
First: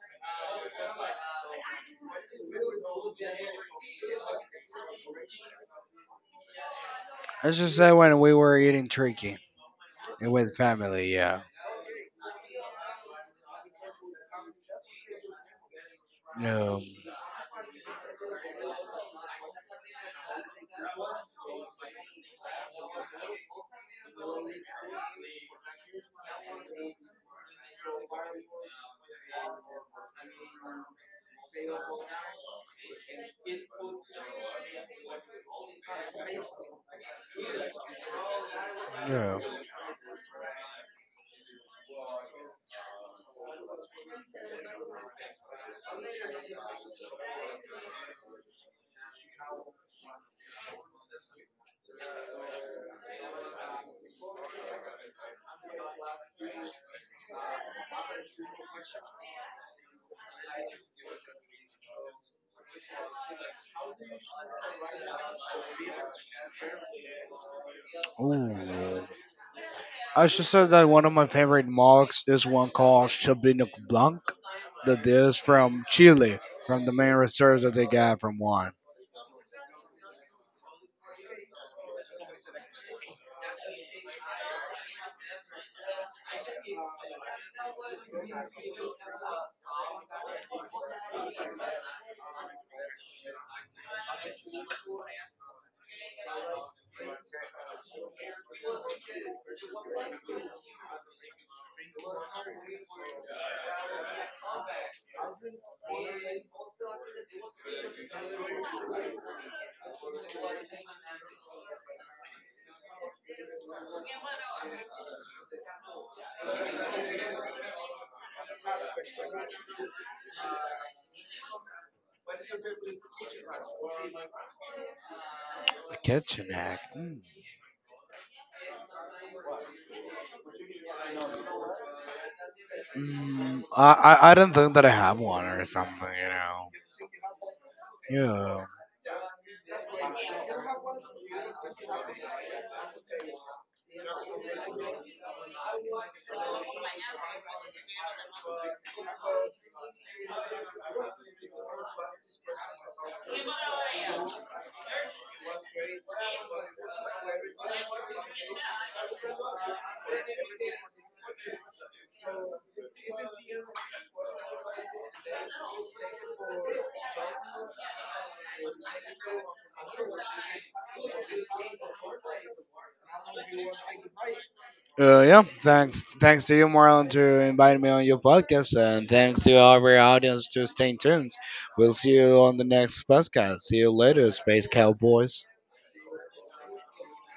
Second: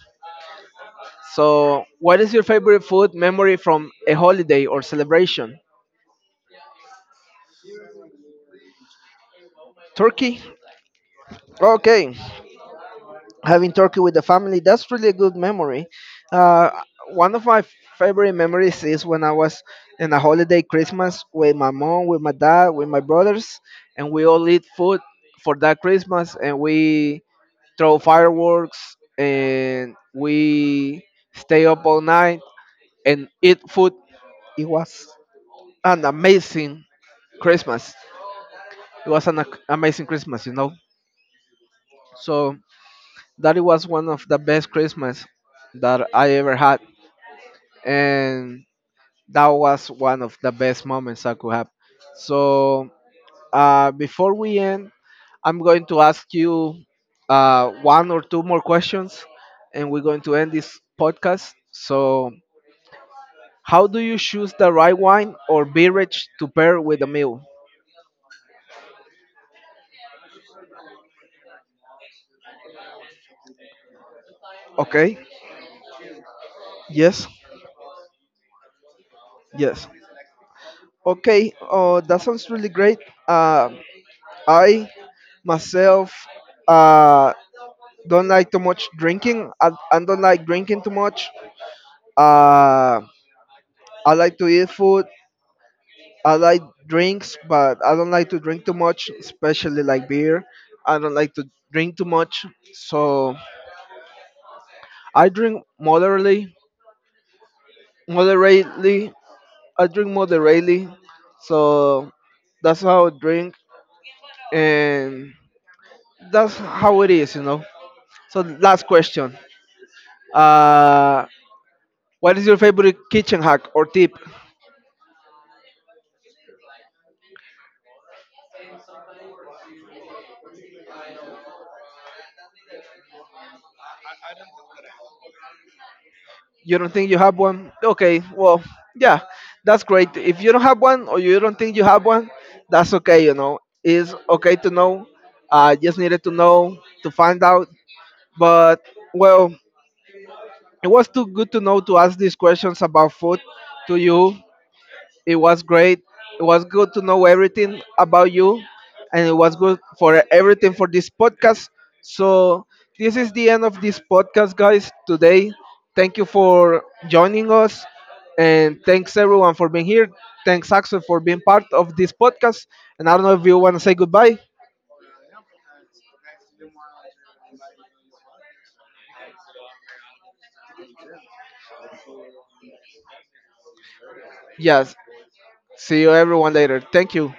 Speaker 1: So, what is your favorite food memory from a holiday or celebration?
Speaker 2: Let's just say when we were eating turkey
Speaker 1: Turkey.
Speaker 2: with family, yeah.
Speaker 1: Okay. Having turkey with the family that's really a good memory. uh,
Speaker 2: Um,
Speaker 1: One of my favorite memories is when I was in a holiday Christmas with my mom with my dad with my brothers, and we all eat food for that Christmas and we throw fireworks and we stay up all night and eat food. It was an amazing Christmas. It was
Speaker 2: yeah.
Speaker 1: an amazing Christmas, you know. So that it was one of the best Christmas that I ever had, and that was one of the best moments I could have. So before we end, I'm going to ask you one or two more questions, and we're going to end this podcast. So, how do you choose the right wine or beverage to pair with a meal?
Speaker 2: Ooh. I should say that one of my favorite mugs is one called Chabino Blanc, that
Speaker 1: Okay.
Speaker 2: is from Chile, from the main
Speaker 1: Yes.
Speaker 2: reserves that they got from Juan.
Speaker 1: Yes. Okay. Oh, that sounds really great. Uh, I myself. Uh, Don't like too much drinking. I don't like drinking too much. Uh, I like to eat food. I like drinks, but I don't like to drink too much, especially like beer. I don't like to drink too much, so I drink moderately. Moderately, I drink moderately. So that's how I drink, and that's how it is, you know. So last question. Uh, what is your favorite kitchen hack or tip?
Speaker 2: A kitchen hack. Mm. Mm, I don't think that I have one or something,
Speaker 1: You don't think you have one? Okay,
Speaker 2: you
Speaker 1: well,
Speaker 2: know.
Speaker 1: yeah, that's great. If you don't have one or you don't think you have one, that's okay, you know. It's okay to know. I just needed to know to find out. But, well, it was too good to know to ask these questions about food to you it was great. It was good to know everything about you, and it was good for everything for this podcast. So this is the end of this podcast, guys. Today, thank you for joining us, and thanks everyone for being here. Thanks Axel for being part of this podcast. And I don't know if you want to say goodbye.
Speaker 2: Yeah. Yeah, thanks. Thanks to you, Marlon, to inviting me on your podcast, and thanks to our audience to stay tuned. We'll see you on the next podcast. See you later, Space
Speaker 1: Yes.
Speaker 2: Cowboys.
Speaker 1: See you everyone later. Thank you.